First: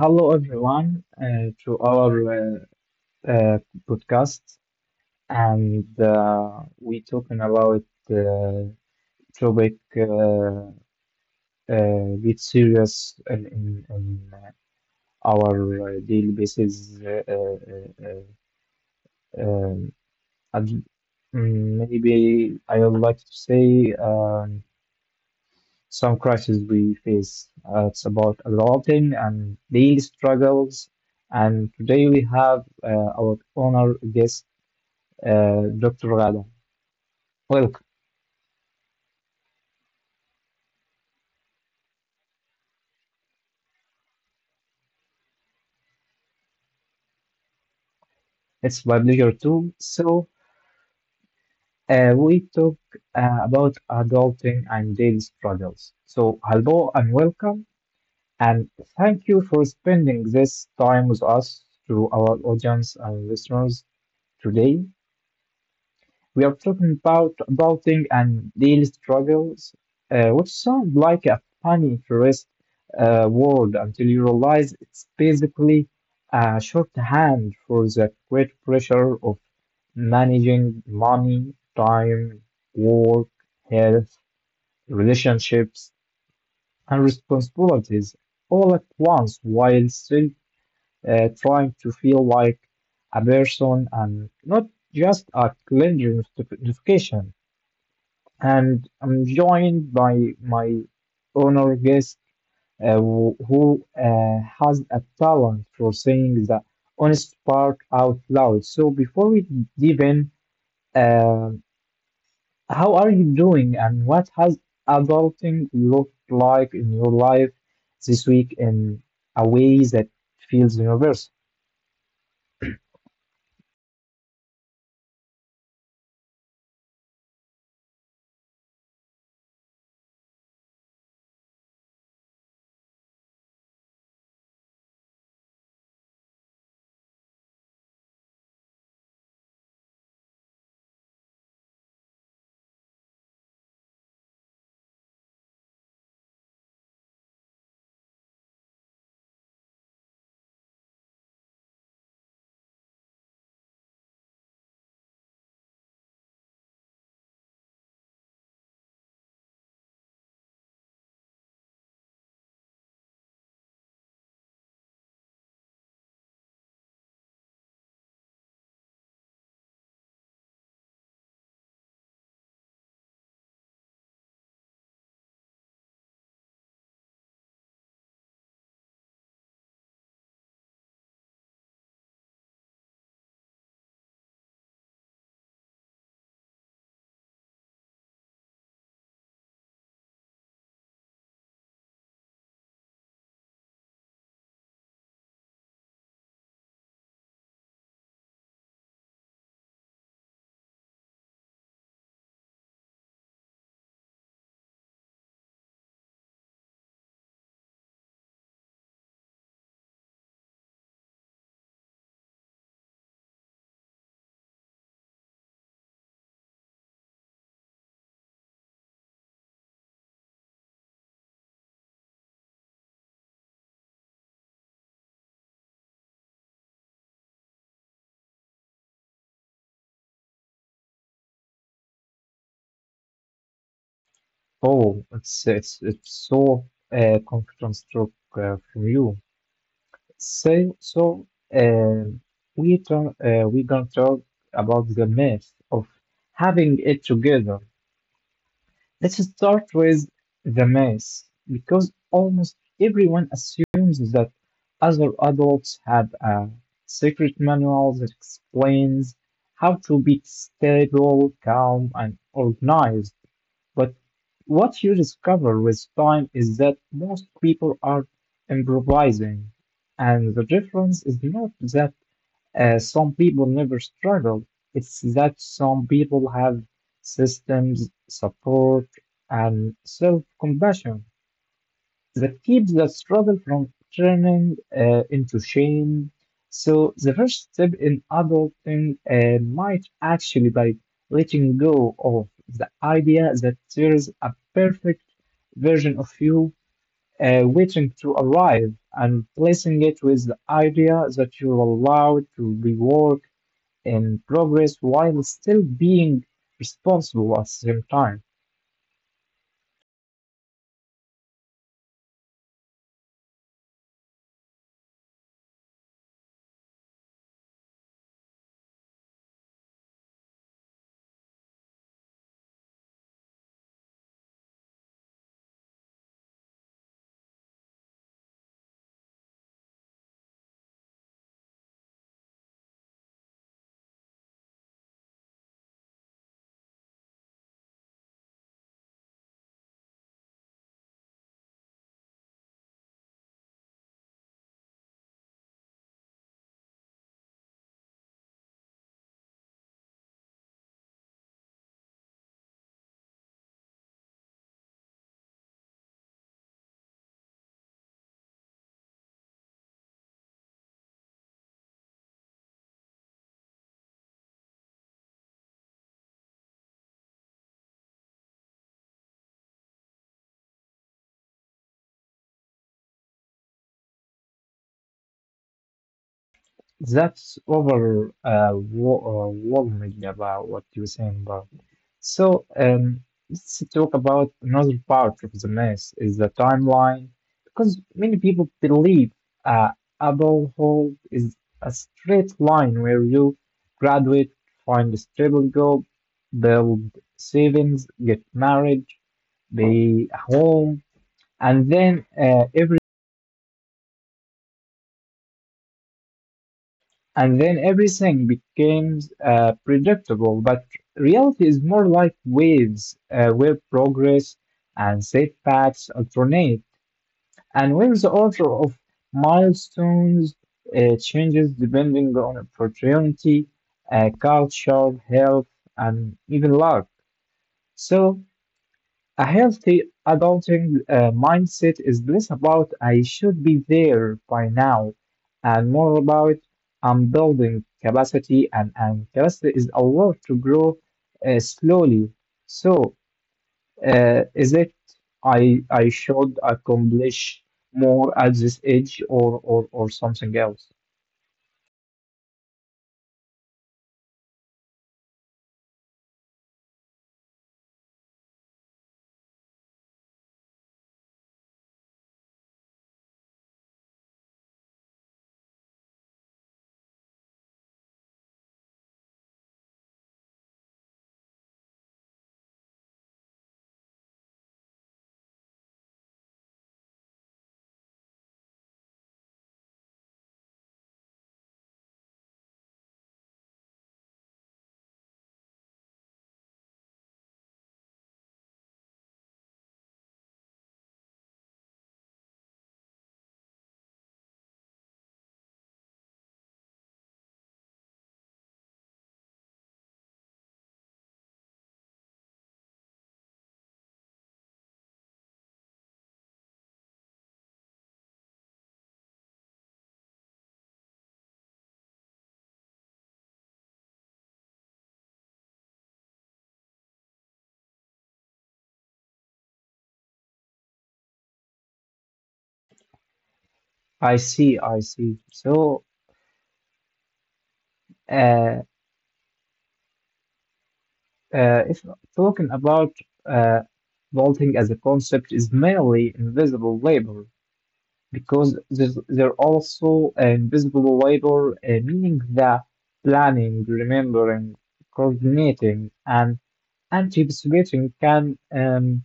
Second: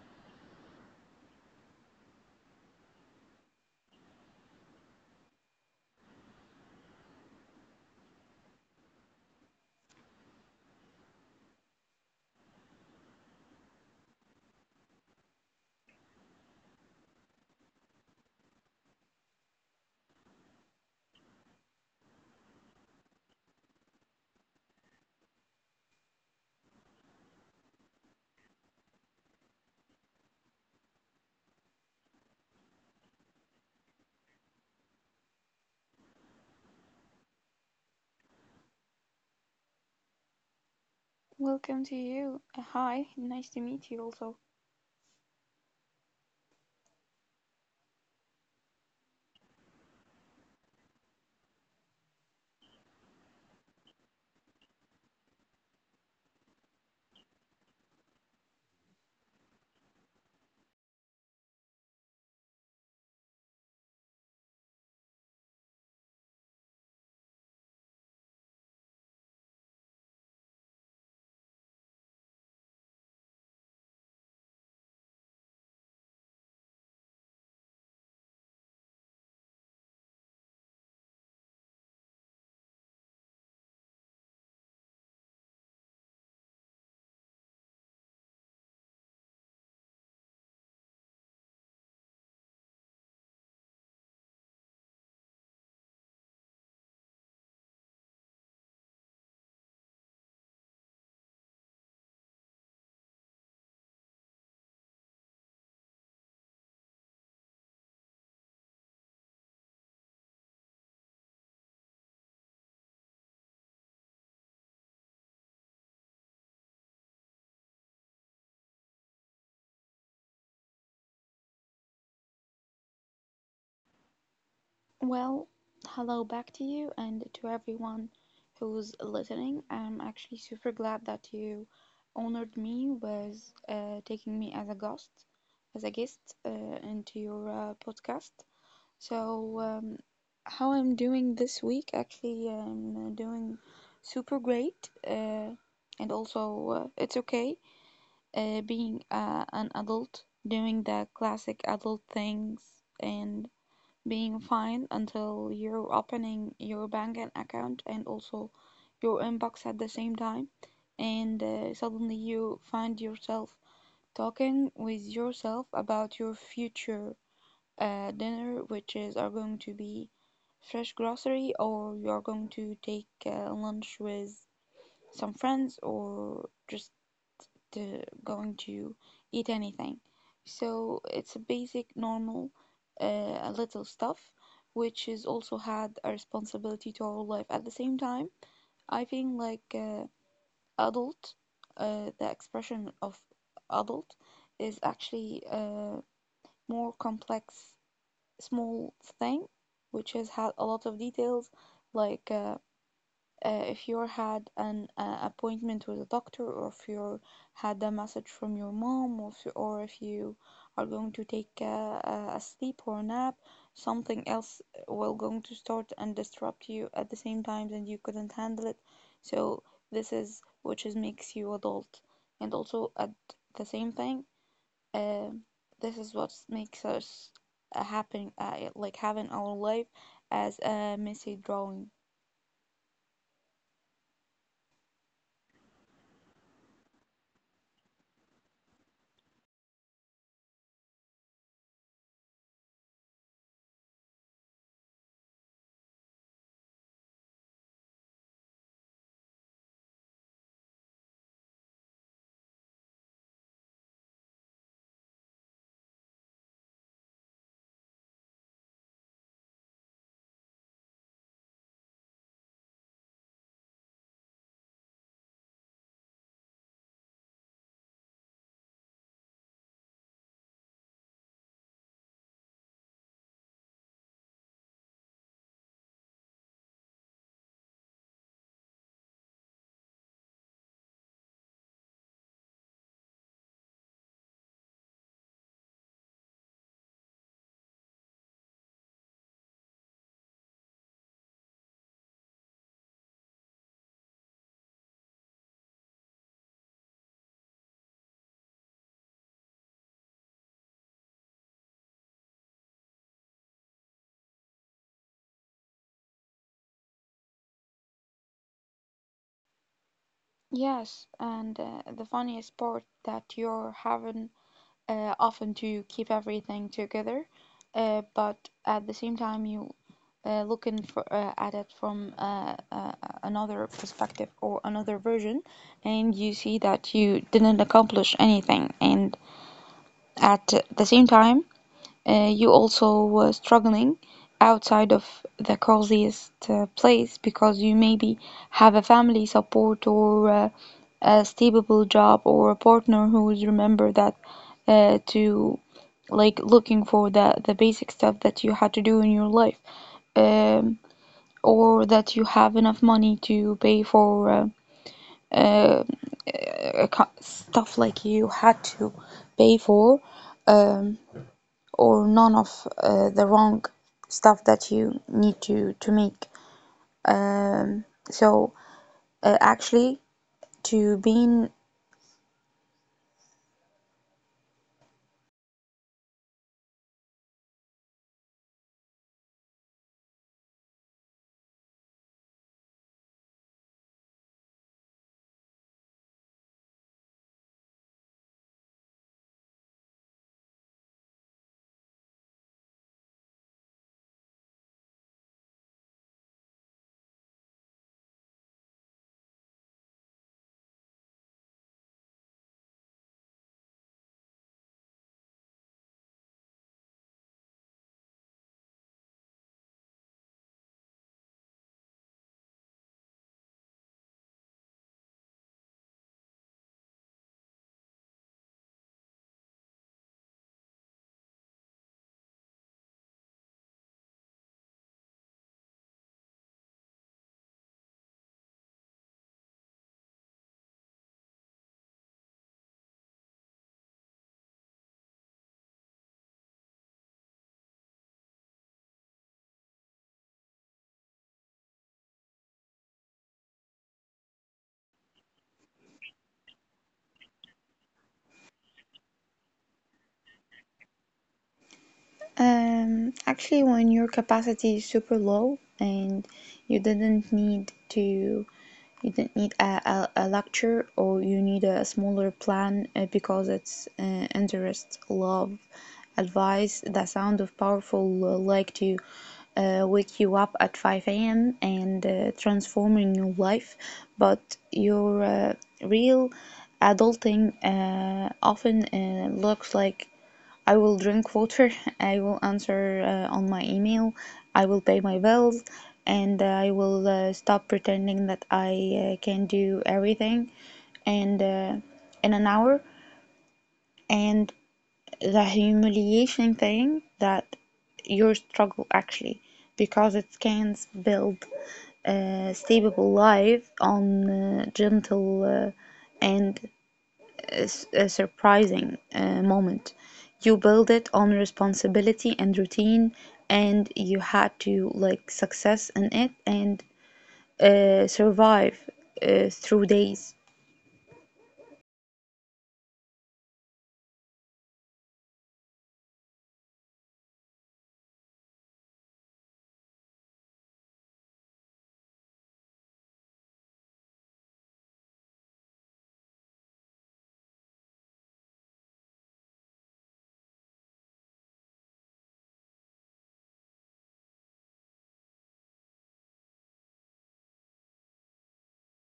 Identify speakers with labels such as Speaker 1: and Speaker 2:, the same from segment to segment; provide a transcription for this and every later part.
Speaker 1: Hello everyone to our uh, uh, podcast, and we talking about uh, topic get serious in our daily basis. Uh, um, and, Maybe I would like to say some crises we face, it's about adopting and daily struggles. And today we have our honor guest, Dr. Gada. Welcome.
Speaker 2: Welcome to you. Hi, nice to meet you also.
Speaker 1: It's my pleasure too. So we talk about adulting and daily struggles. So hello and welcome, and thank you for spending this time with us to our audience and listeners today. We are talking about adulting and daily struggles, which sound like a funny tourist word until you realize it's basically a shorthand for the great pressure of managing money, time, work, health, relationships, and responsibilities all at once while still trying to feel like a person and not just a cleansing notification, and I'm joined by my honor guest who has a talent for saying the honest part out loud. So before we dive in, uh, how are you doing and what has adulting looked like in your life this week in a way that feels universal?
Speaker 2: Well, hello back to you and to everyone who's listening. I'm actually super glad that you honored me with taking me as a guest, as a guest uh, into your podcast. So, um, how I'm doing this week, actually, I'm doing super great. And also, it's okay. Being an adult, doing the classic adult things, and being fine until you're opening your bank account and also your inbox at the same time. And suddenly you find yourself talking with yourself about your future dinner, which is are going to be fresh grocery, or you are going to take lunch with some friends, or just going to eat anything. So it's a basic, normal, little stuff, which is also had a responsibility to our life. At the same time, I think like adult, the expression of adult is actually a more complex, small thing, which has had a lot of details, like if you had an appointment with a doctor, or if you had a message from your mom, or if you are going to take a sleep or a nap, something else will going to start and disrupt you at the same time, and you couldn't handle it. So this is which is makes you adult, and also at the same thing, uh, this is what makes us happen, like having our life as a messy drawing.
Speaker 1: Oh, it's it's so confidence stroke from you. So um, we talk, we're gonna talk about the myth of having it together. Let's start with the myth, because almost everyone assumes that other adults have a secret manual that explains how to be stable, calm, and organized. But what you discover with time is that most people are improvising, and the difference is not that some people never struggle, it's that some people have systems, support, and self compassion that keeps the struggle from turning into shame. So, the first step in adulting might actually by letting go of the idea that there is a perfect version of you waiting to arrive and placing it with the idea that you're allowed to be work in progress while still being responsible at the same time.
Speaker 2: Yes, and the funniest part that you're having often to keep everything together, but at the same time you looking for at it from another perspective or another version, and you see that you didn't accomplish anything, and at the same time you also were struggling outside of the coziest place because you maybe have a family support, or a stable job, or a partner who will remember that to like looking for the basic stuff that you had to do in your life, um, or that you have enough money to pay for uh, uh, stuff like you had to pay for. Um, or none of the wrong stuff that you need to make, um, so actually to being.
Speaker 1: That's over worrying about what you're saying about. So let's talk about another part of the mess is the timeline, because many people believe uh, adulthood is a straight line where you graduate, find a stable job, build savings, get married, be a home, and then uh, everything And then everything becomes predictable, but reality is more like waves where progress and setbacks alternate, and where the order of milestones changes depending on opportunity, culture, health, and even luck. So, a healthy adulting mindset is less about I should be there by now and more about I'm building capacity, and capacity is allowed to grow slowly. So, is it I should accomplish more at this age, or something else?
Speaker 2: Actually, when your capacity is super low and you didn't need a lecture, or you need a smaller plan because it's interest, love, advice, the sound of powerful like to wake you up at 5 a.m. and transforming your life, but your real adulting often looks like I will drink water, I will answer on my email, I will pay my bills, and I will stop pretending that I can do everything and in an hour. And the humiliation thing that your struggle actually, because it can build a stable life on gentle and a surprising moment. You build it on responsibility and routine, and you had to like success in it and survive through days.
Speaker 1: I see. So, uh, if talking about uh, vaulting as a concept is mainly invisible labor, because there's, there also invisible labor, meaning that planning, remembering, coordinating, and anticipating can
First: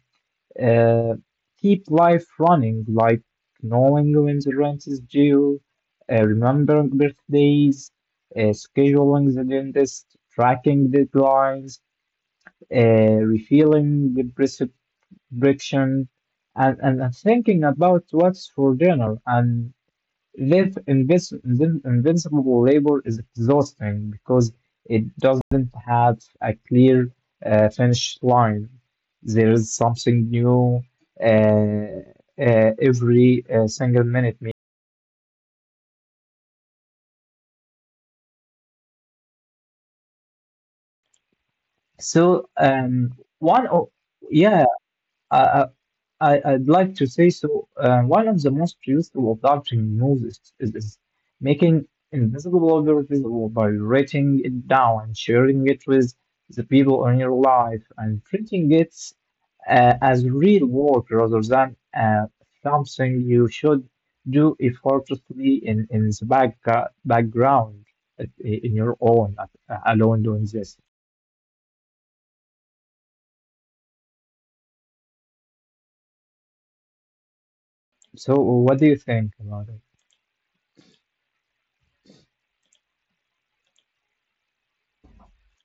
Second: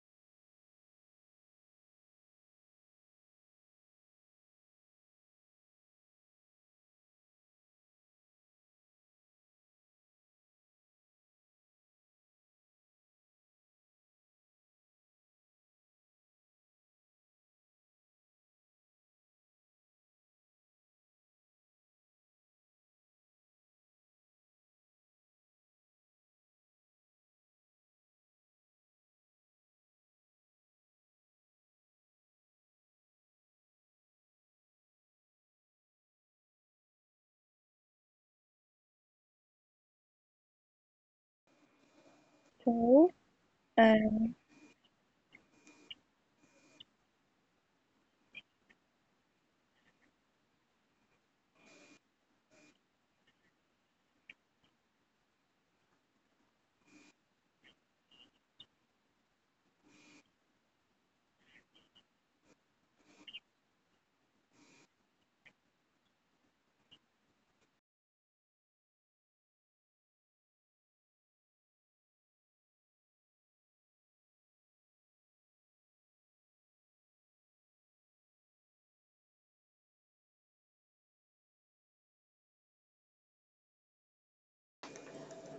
Speaker 1: uh, keep life running, like knowing when the rent is due, remembering birthdays, scheduling the dentist, tracking deadlines, refilling the prescription, and thinking about what's for dinner. And this invincible labor is exhausting because it doesn't have a clear finish line. There is something new uh, uh, every single minute. So, um,
Speaker 2: So,
Speaker 1: one, o-
Speaker 2: um,
Speaker 1: yeah, I, I I'd like to say so. One of the most useful adopting moves is making invisible order by writing it down and sharing it with the people in your life and treating it as real work rather than something you should do effortlessly in the back, background in your own alone doing this. So, what do you think about it?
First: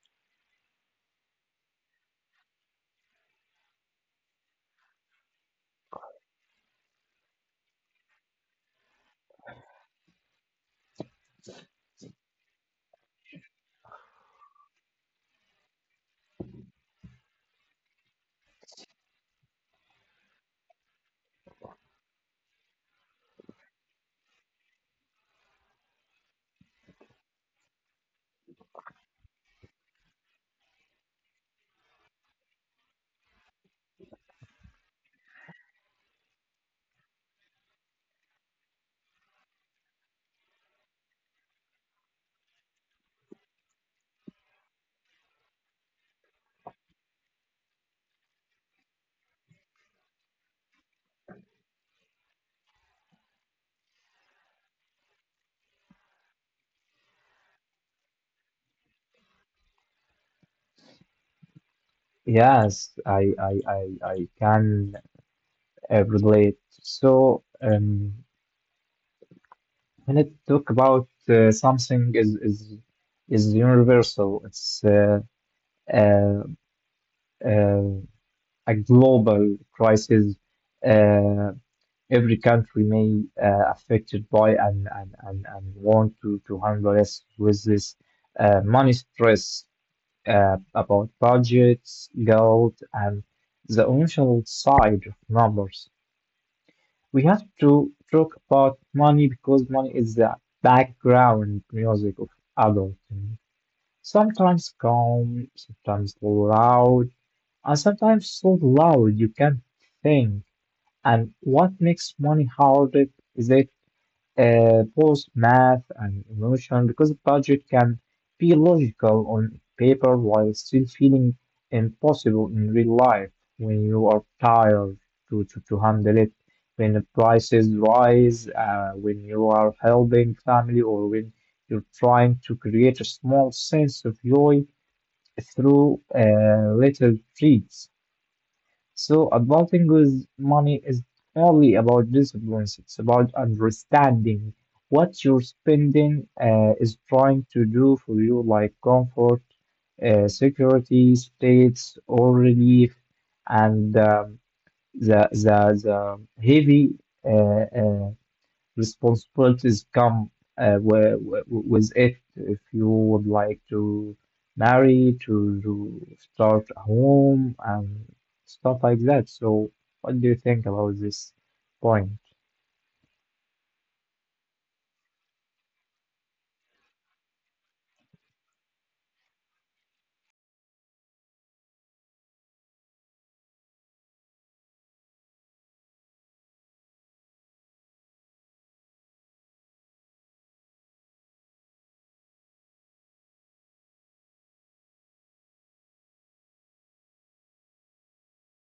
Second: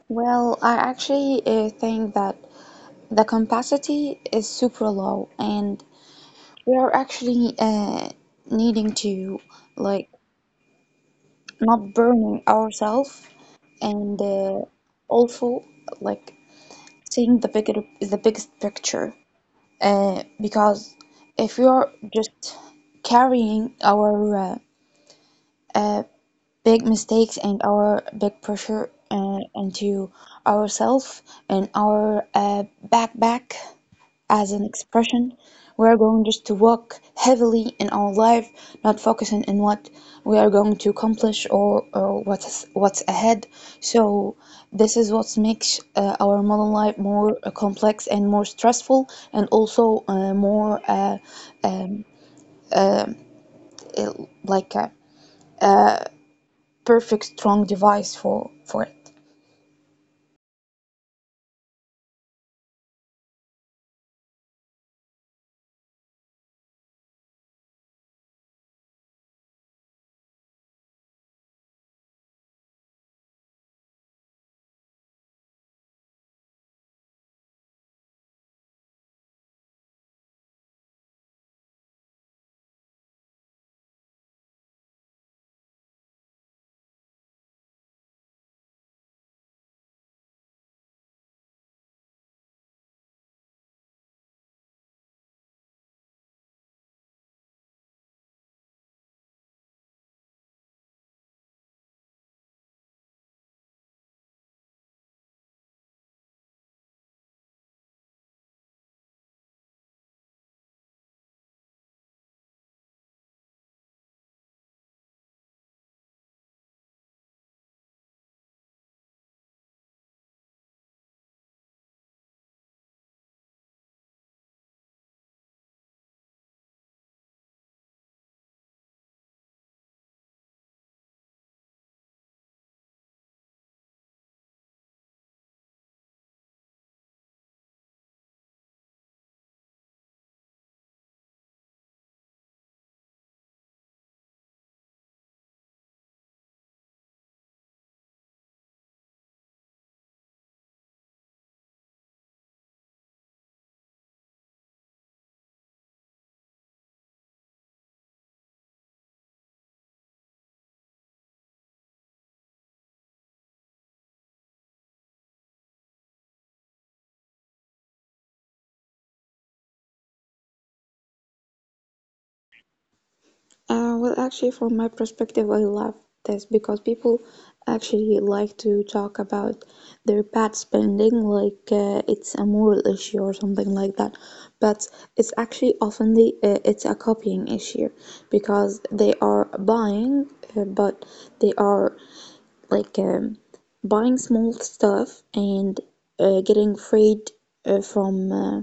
Speaker 2: well, I actually think that the capacity is super low, and we are actually needing to like not burning ourselves, and also like seeing the bigger is the biggest picture because if you're just carrying our uh, uh, big mistakes and our big pressure into ourselves and our backpack as an expression. We're going just to walk heavily in our life, not focusing on what we are going to accomplish, or what's ahead. So this is what makes our modern life more complex and more stressful, and also more um, like a perfect strong device for it.
Speaker 1: Yes, I can relate. So when it talk about something is universal, it's uh, uh, a global crisis. Uh, every country may affected by and want to handle us with this money stress about budgets, goals, and the initial side of numbers. We have to talk about money because money is the background music of adulting. Sometimes calm, sometimes loud, and sometimes so loud you can't think. And what makes money hard is that both math and emotion, because budget can be logical on paper while still feeling impossible in real life when you are tired to handle it, when the prices rise, when you are helping family, or when you're trying to create a small sense of joy through little treats. So, adulting with money is only about disciplines. It's about understanding what your spending is trying to do for you, like comfort, security, states, or relief, and the the the heavy uh, uh, responsibilities come with it. If you would like to marry, to start a home, and stuff like that. So, what do you think about this point?
Speaker 2: Well, actually, from my perspective, I love this because people actually like to talk about their pet spending like it's a moral issue or something like that. But it's actually often the it's a copying issue because they are buying, but they are like buying small stuff and getting freed uh, from. Uh,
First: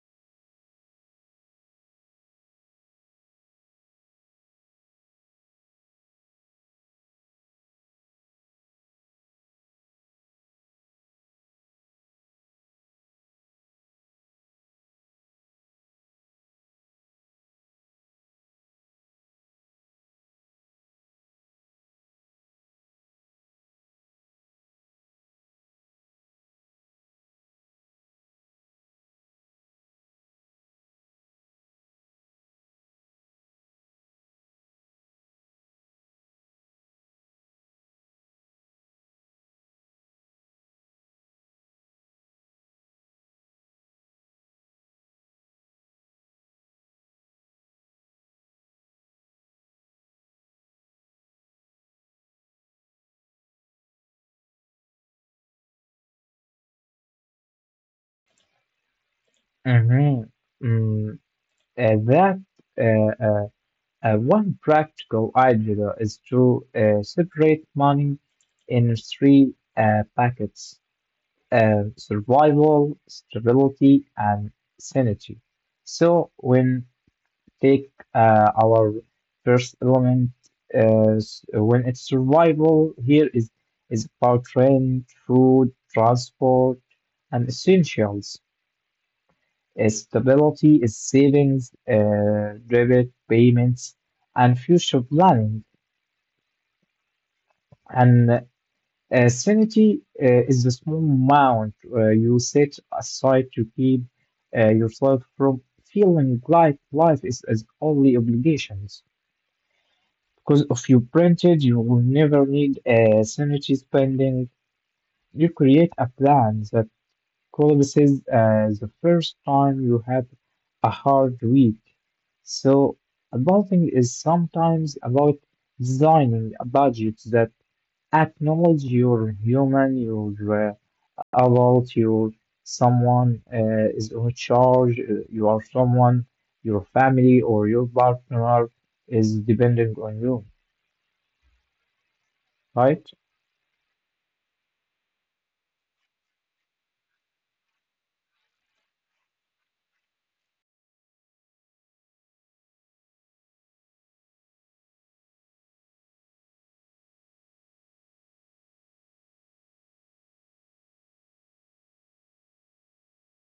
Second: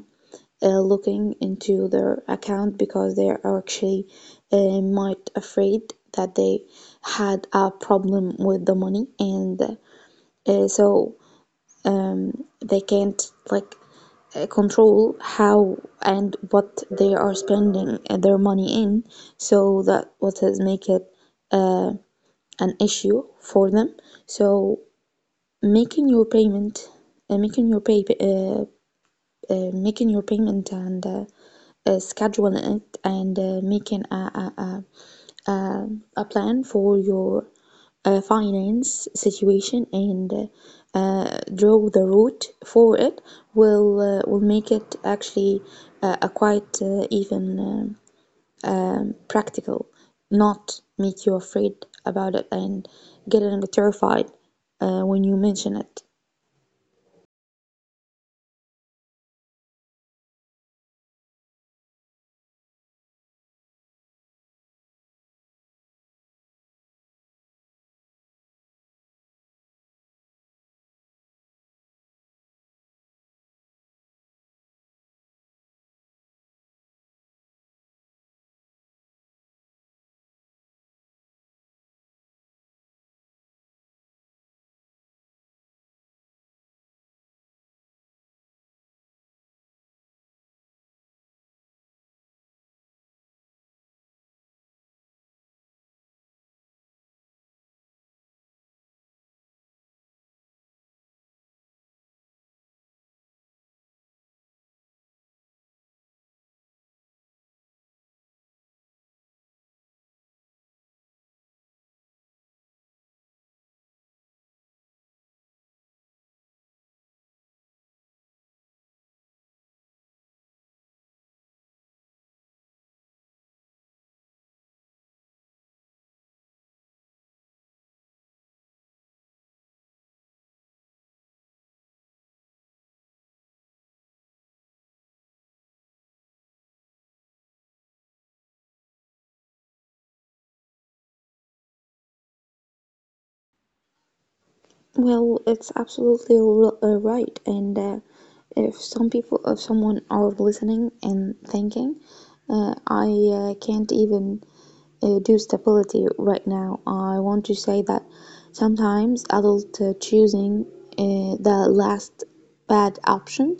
Speaker 2: uh, looking into their account because they are actually might afraid that they had a problem with the money, and so they can't like control how and what they are spending their money in, so that what has make it an issue for them. So making your payment and making your payment and schedule it, and making a plan for your finance situation, and draw the route for it will make it actually a quite even practical, not make you afraid about it and get a little bit terrified when you mention it.
Speaker 1: Mm-hmm. Mm, that uh, uh, One practical idea is to separate money in three packets: survival, stability, and sanity. So when take our first element, when it's survival, here is about rent, food, transport, and essentials. Stability is savings, debit payments, and future planning. And sanity is the small amount you set aside to keep yourself from feeling like life is only obligations. Because of your printed, you will never need a sanity spending. You create a plan that collapses the first time you have a hard week. So, budgeting is sometimes about designing a budget that acknowledge you're human, you're adult, you're someone is in charge, you are someone, your family or your partner is depending on you, right?
Speaker 2: Well, it's absolutely right. And if someone are listening and thinking, I can't even do stability right now, I want to say that sometimes adult choosing the last bad option,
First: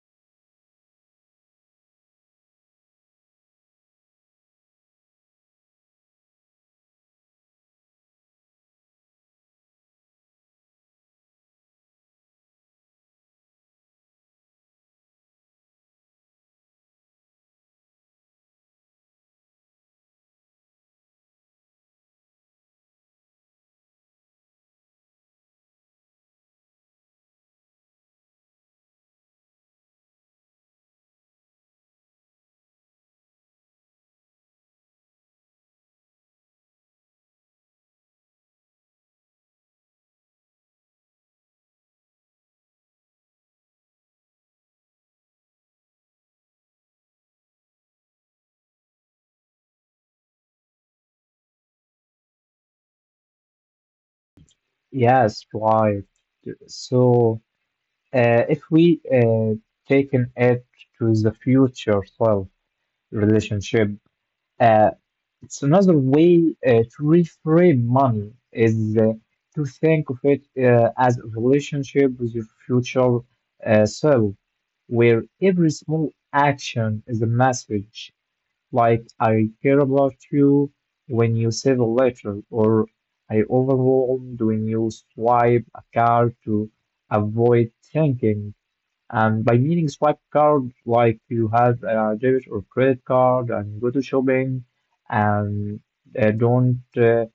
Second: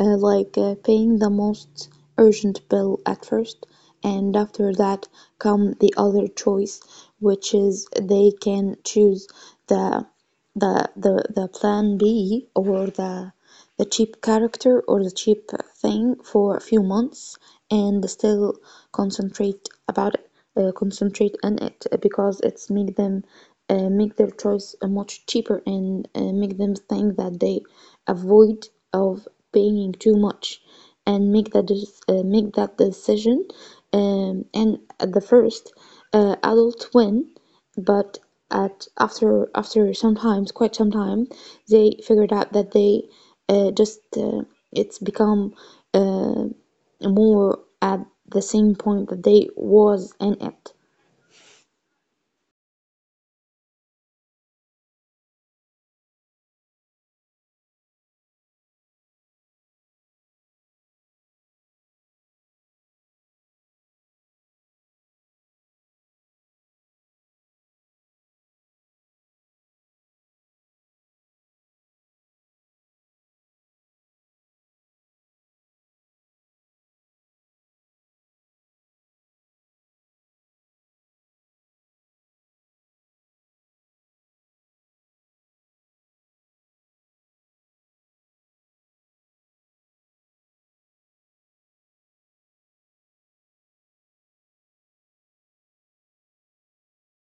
Speaker 2: like paying the most urgent bill at first, and after that come the other choice, which is they can choose the the the plan B, or the cheap character, or the cheap thing for a few months, and still concentrate about it, concentrate on it because it's make them make their choice much cheaper, and make them think that they avoid of paying too much and make that decision. And at the first, adults win, but at after after sometimes quite some time, they figured out that they just it's become uh, more at the same point that they was in it.
Speaker 1: Yes, right. So, if we taken it to the future self relationship, uh, it's another way to reframe money is to think of it as a relationship with your future self, where every small action is a message like I care about you when you save a letter, or I overwhelmed when you swipe a card to avoid thinking. And by meaning swipe card, like you have a debit or credit card and go to shopping and don't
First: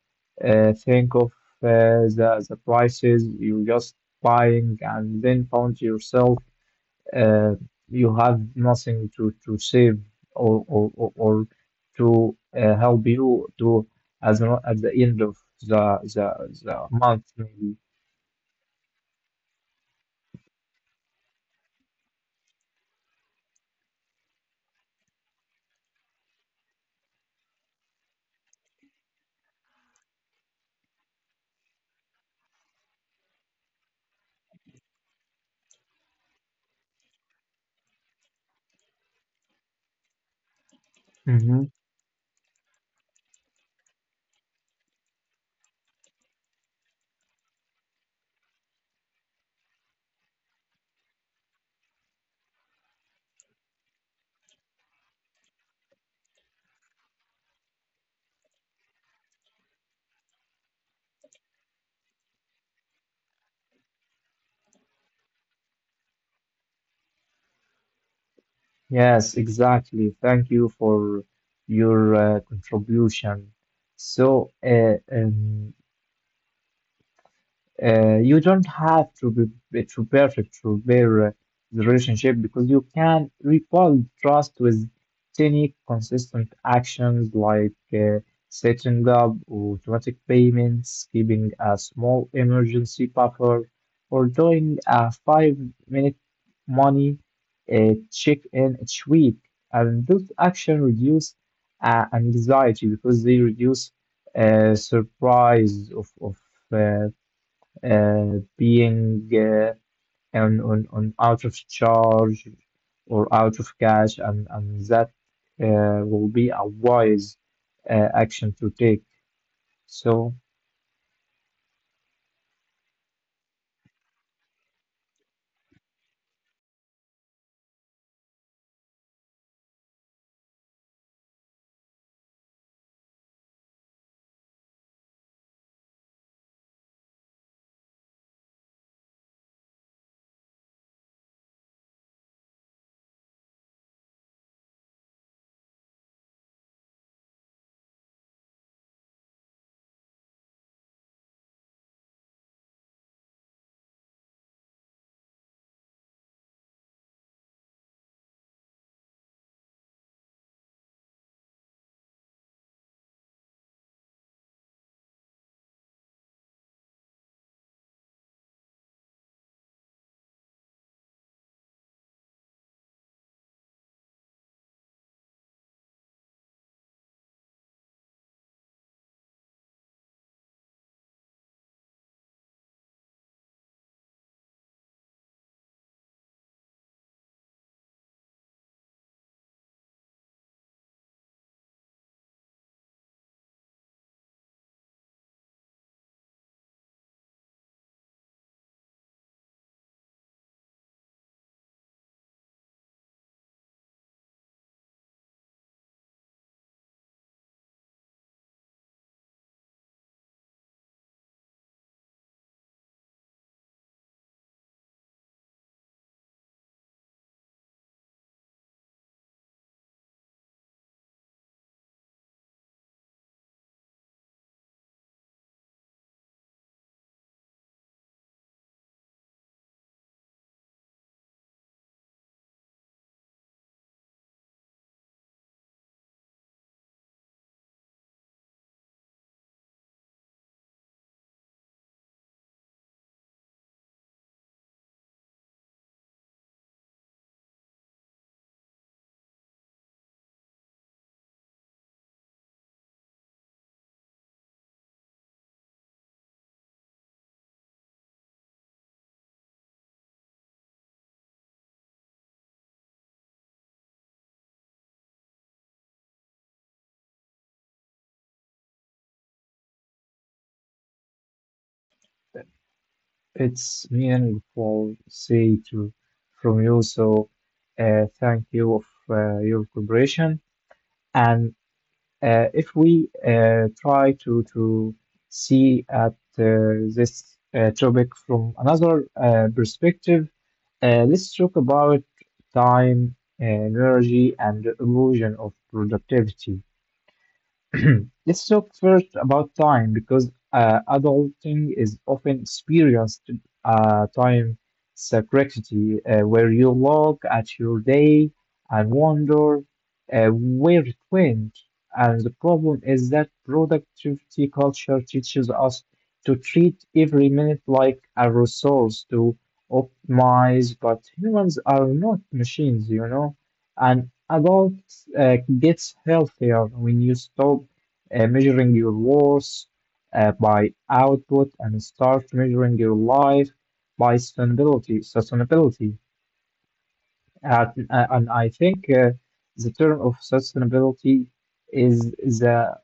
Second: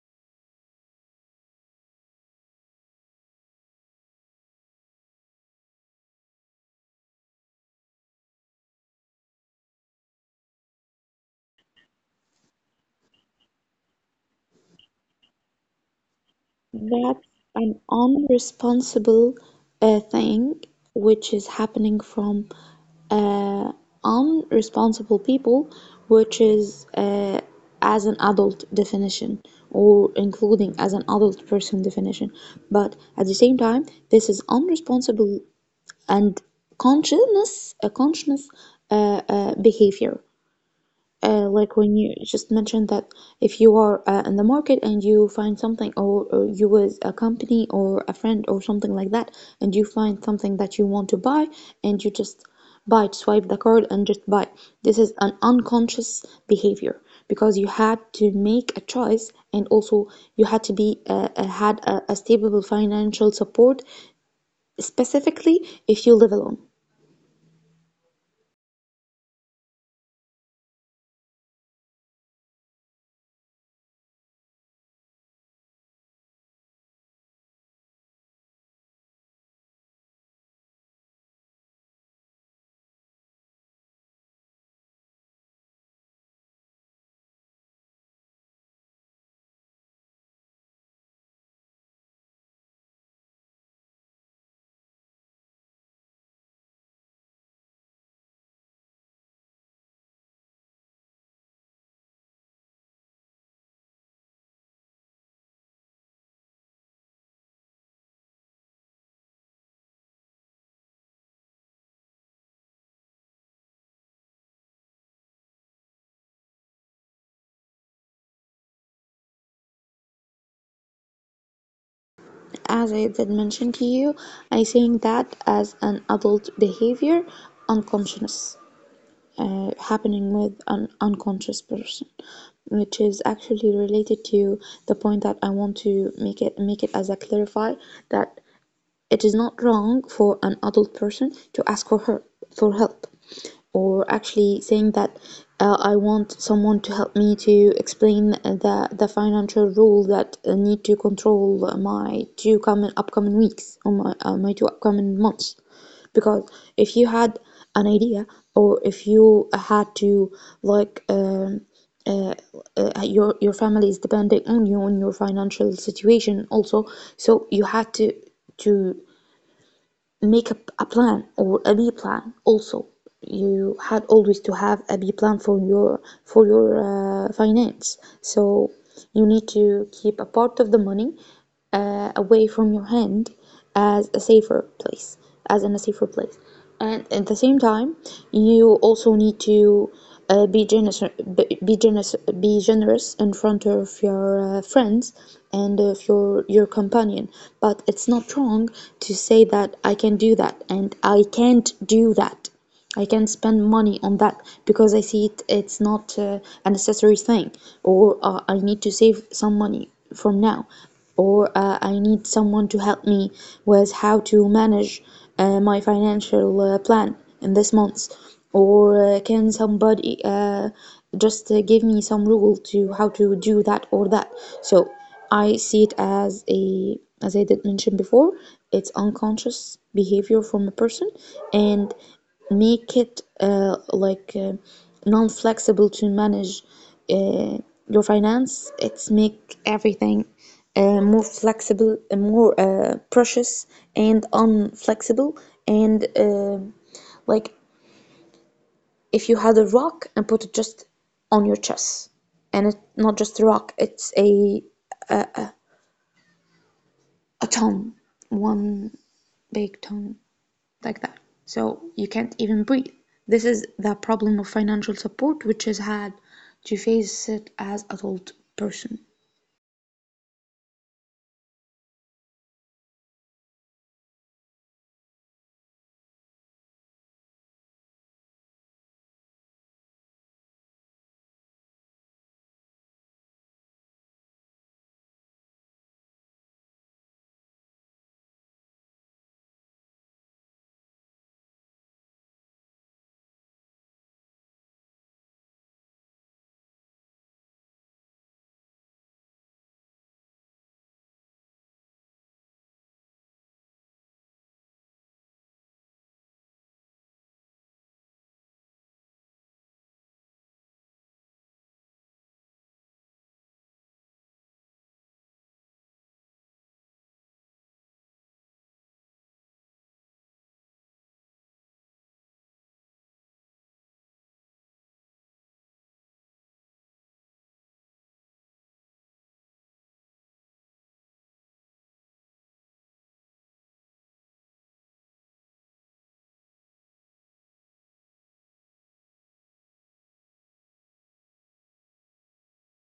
Speaker 1: think of the prices, you just buying and then found yourself uh, you have nothing to save or to help you to as well at the end of the
Speaker 2: That's
Speaker 1: month maybe.
Speaker 2: an unresponsible thing which is happening from uh, unresponsible people, which is as an adult definition, or including as an adult person definition. But at the same time, this is unresponsible and consciousness, a conscious behavior,
Speaker 1: Mm-hmm.
Speaker 2: like when you just mentioned that if you are in the market and you find something, or you with a company or a friend or something like that, and you find something that you want to buy, and you just buy it, swipe the card and just buy. This is an unconscious behavior because you had to make a choice, and also you had to be had a stable financial support, specifically if you live alone.
Speaker 1: Yes, exactly. Thank you for your contribution. So, uh, um, you don't have to be to perfect to repair the relationship, because you can rebuild trust with tiny consistent actions like setting up automatic payments, keeping a small emergency buffer, or doing a five-minute money check-in each week. And those actions reduce anxiety, because they reduce surprise of uh, being on out of charge or out of cash, and that will be a wise action to take. So
Speaker 2: As I did mention to you, I saying that as an adult behavior, unconscious, happening with an unconscious person, which is actually related to the point that I want to make it, make it as a clarify, that it is not wrong for an adult person to ask for her, for help, or actually saying that I want someone to help me to explain the financial rule that need to control my two coming upcoming weeks, or my, my two upcoming months. Because if you had an idea, or if you had to like uh, your family is depending on you, on your financial situation also, so you had to make up a plan or a B plan also. You had always to have a B plan for your finance. So you need to keep a part of the money away from your hand as a safer place, as in a safer place, and at the same time you also need to be generous, be- generous be generous in front of your friends and of your companion. But it's not wrong to say that I can do that and I can't do that. I can spend money on that because I see it it's not a necessary thing, or I need to save some money from now, or I need someone to help me with how to manage my financial plan in this month, or can somebody just give me some rule to how to do that or that. So I see it as a, as I did mention before, it's unconscious behavior from a person, and make it non-flexible to manage uh, your finance. It's make everything more flexible and more precious and unflexible, and like if you had a rock and put it just on your chest, and it's not just a rock, it's a ton, one big ton like that. So you can't even breathe. This is the problem of financial support, which is had to face it as adult person.
Speaker 1: it's meaningful, say to from you. So thank you of your cooperation, and if we try to see at this topic from another perspective, let's talk about time, energy, and the illusion of productivity. Let's talk first about time because adulting is often experienced time scarcity, where you look at your day and wonder where it went. And the problem is that productivity culture teaches us to treat every minute like a resource to optimize, but humans are not machines, you know. And adults gets healthier when you stop measuring your worth by output and start measuring your life by sustainability. And I think the term of sustainability is the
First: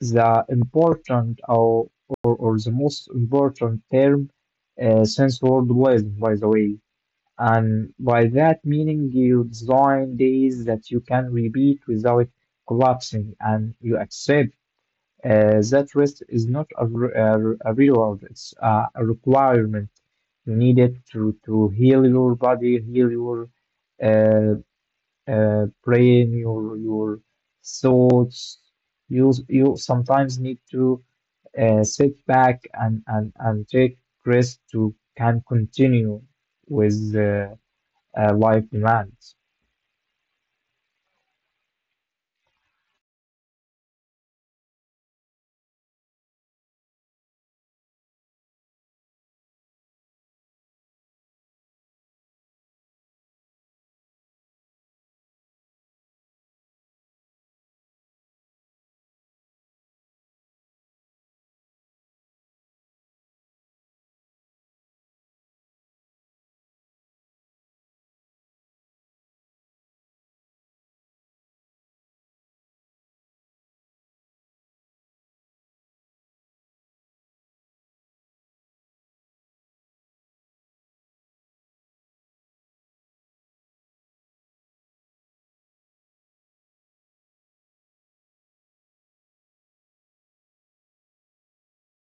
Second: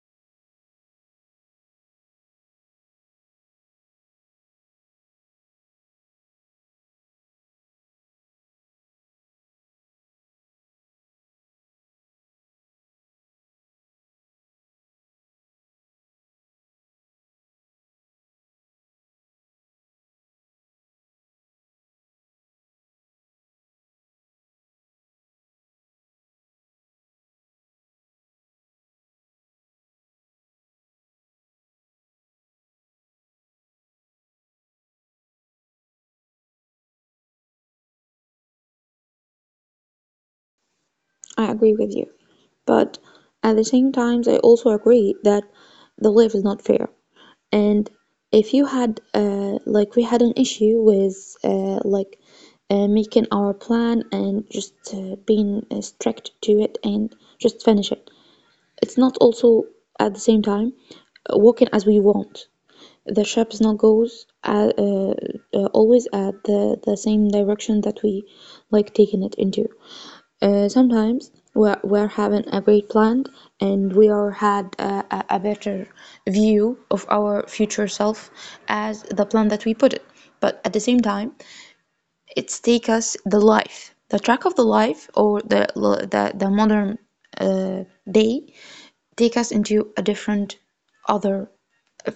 Speaker 1: the important or the most important term since World Wisdom, by the way. And by that meaning, you design days that you can repeat without collapsing, and you accept that rest is not a reward, it's a requirement. You need it to heal your body, heal your uh, brain, your thoughts. You sometimes need to sit back and take rest to can continue with life demands.
Speaker 2: I agree with you. But at the same time, I also agree that the life is not fair. And if you had, we had an issue with, making our plan and just being strict to it and just finish it. It's not also at the same time working as we want. The shrapnel goes at always at the same direction that we like taking it into. Sometimes we're having a great plan and we are had a better view of our future self as the plan that we put it. But at the same time, it's take us the life, the track of the life or the modern day take us into a different other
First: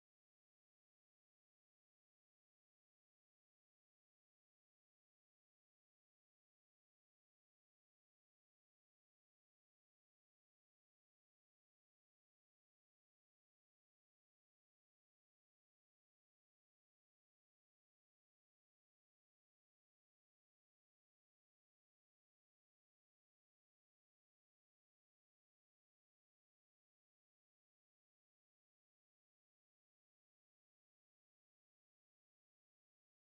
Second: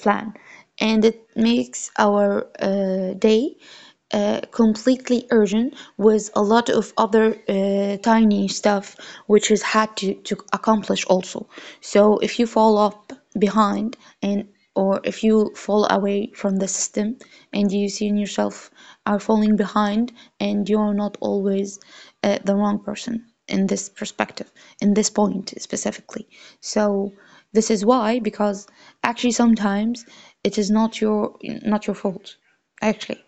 Speaker 2: plan, and it makes our day completely urgent with a lot of other tiny stuff which is had to accomplish also. So if you fall up behind and or if you fall away from the system and you see in yourself are falling behind, and you're not always the wrong person in this perspective, in this point specifically. So this is why, because actually sometimes it is not your fault actually.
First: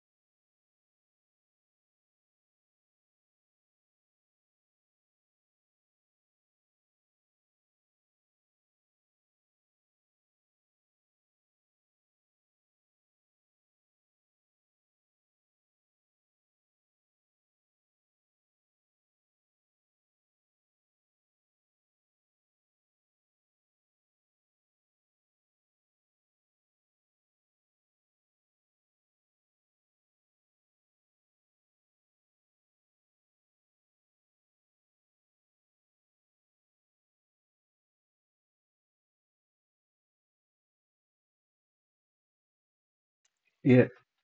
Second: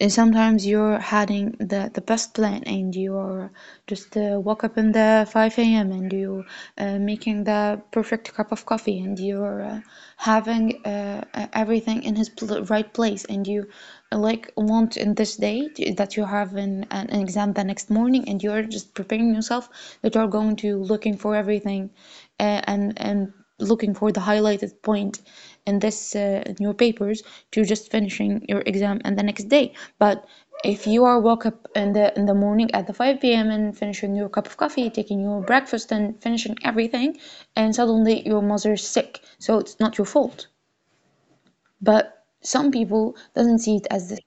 Speaker 2: And sometimes you're having the best plan and you're just wake up in the 5 a.m. and you making the perfect cup of coffee, and you're having everything in his right place, and you like want in this day that you have an exam the next morning, and you're just preparing yourself that you're going to looking for everything, and looking for the highlighted point in this in your papers to just finishing your exam and the next day. But if you are woke up in the morning at the 5 p.m. and finishing your cup of coffee, taking your breakfast, and finishing everything, and suddenly your mother's sick, so it's not your fault, but some people doesn't see it
Speaker 1: Yeah.
Speaker 2: as this.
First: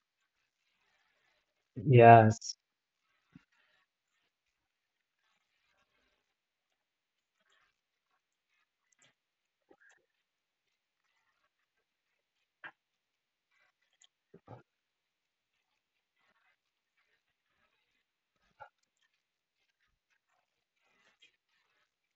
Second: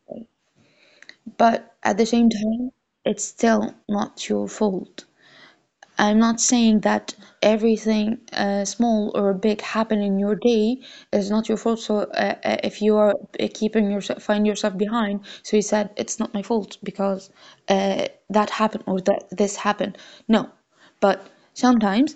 Speaker 2: But at the same
Speaker 1: Yes,
Speaker 2: time, it's still not your fault. I'm not saying that everything small or big happen in your day is not your fault. So if you are keeping yourself, find yourself behind. So you said it's not my fault because that happened or that this happened. No, but sometimes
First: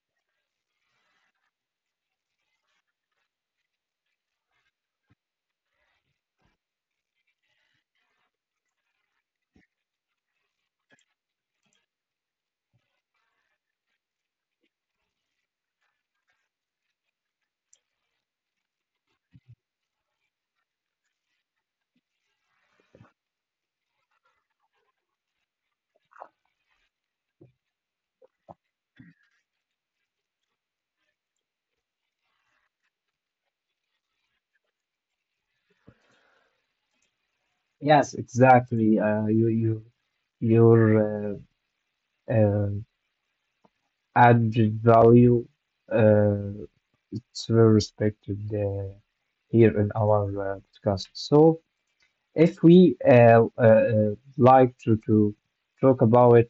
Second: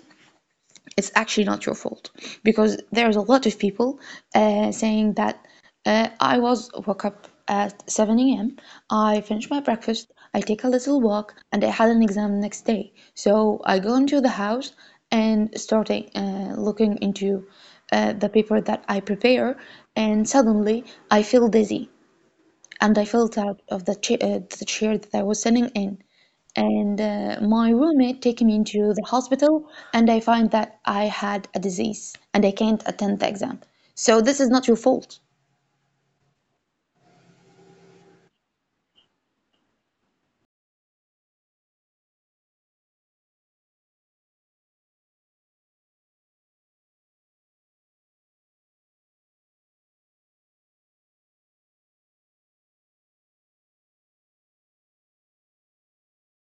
Speaker 2: it's actually not your fault, because there's a lot of people saying that I was woke up at 7 a.m. I finished my breakfast, I take a little walk, and I had an exam next day. So I go into the house and starting looking into the paper that I prepare, and suddenly I feel dizzy, and I felt out of the chair that I was sitting in. And my roommate took me into the hospital, and I find that I had a disease and I can't attend the exam. So this is not your fault.
Speaker 1: yes, exactly. Your uh, uh, add value, uh, it's very respected here in our uh, podcast. So if we like to talk about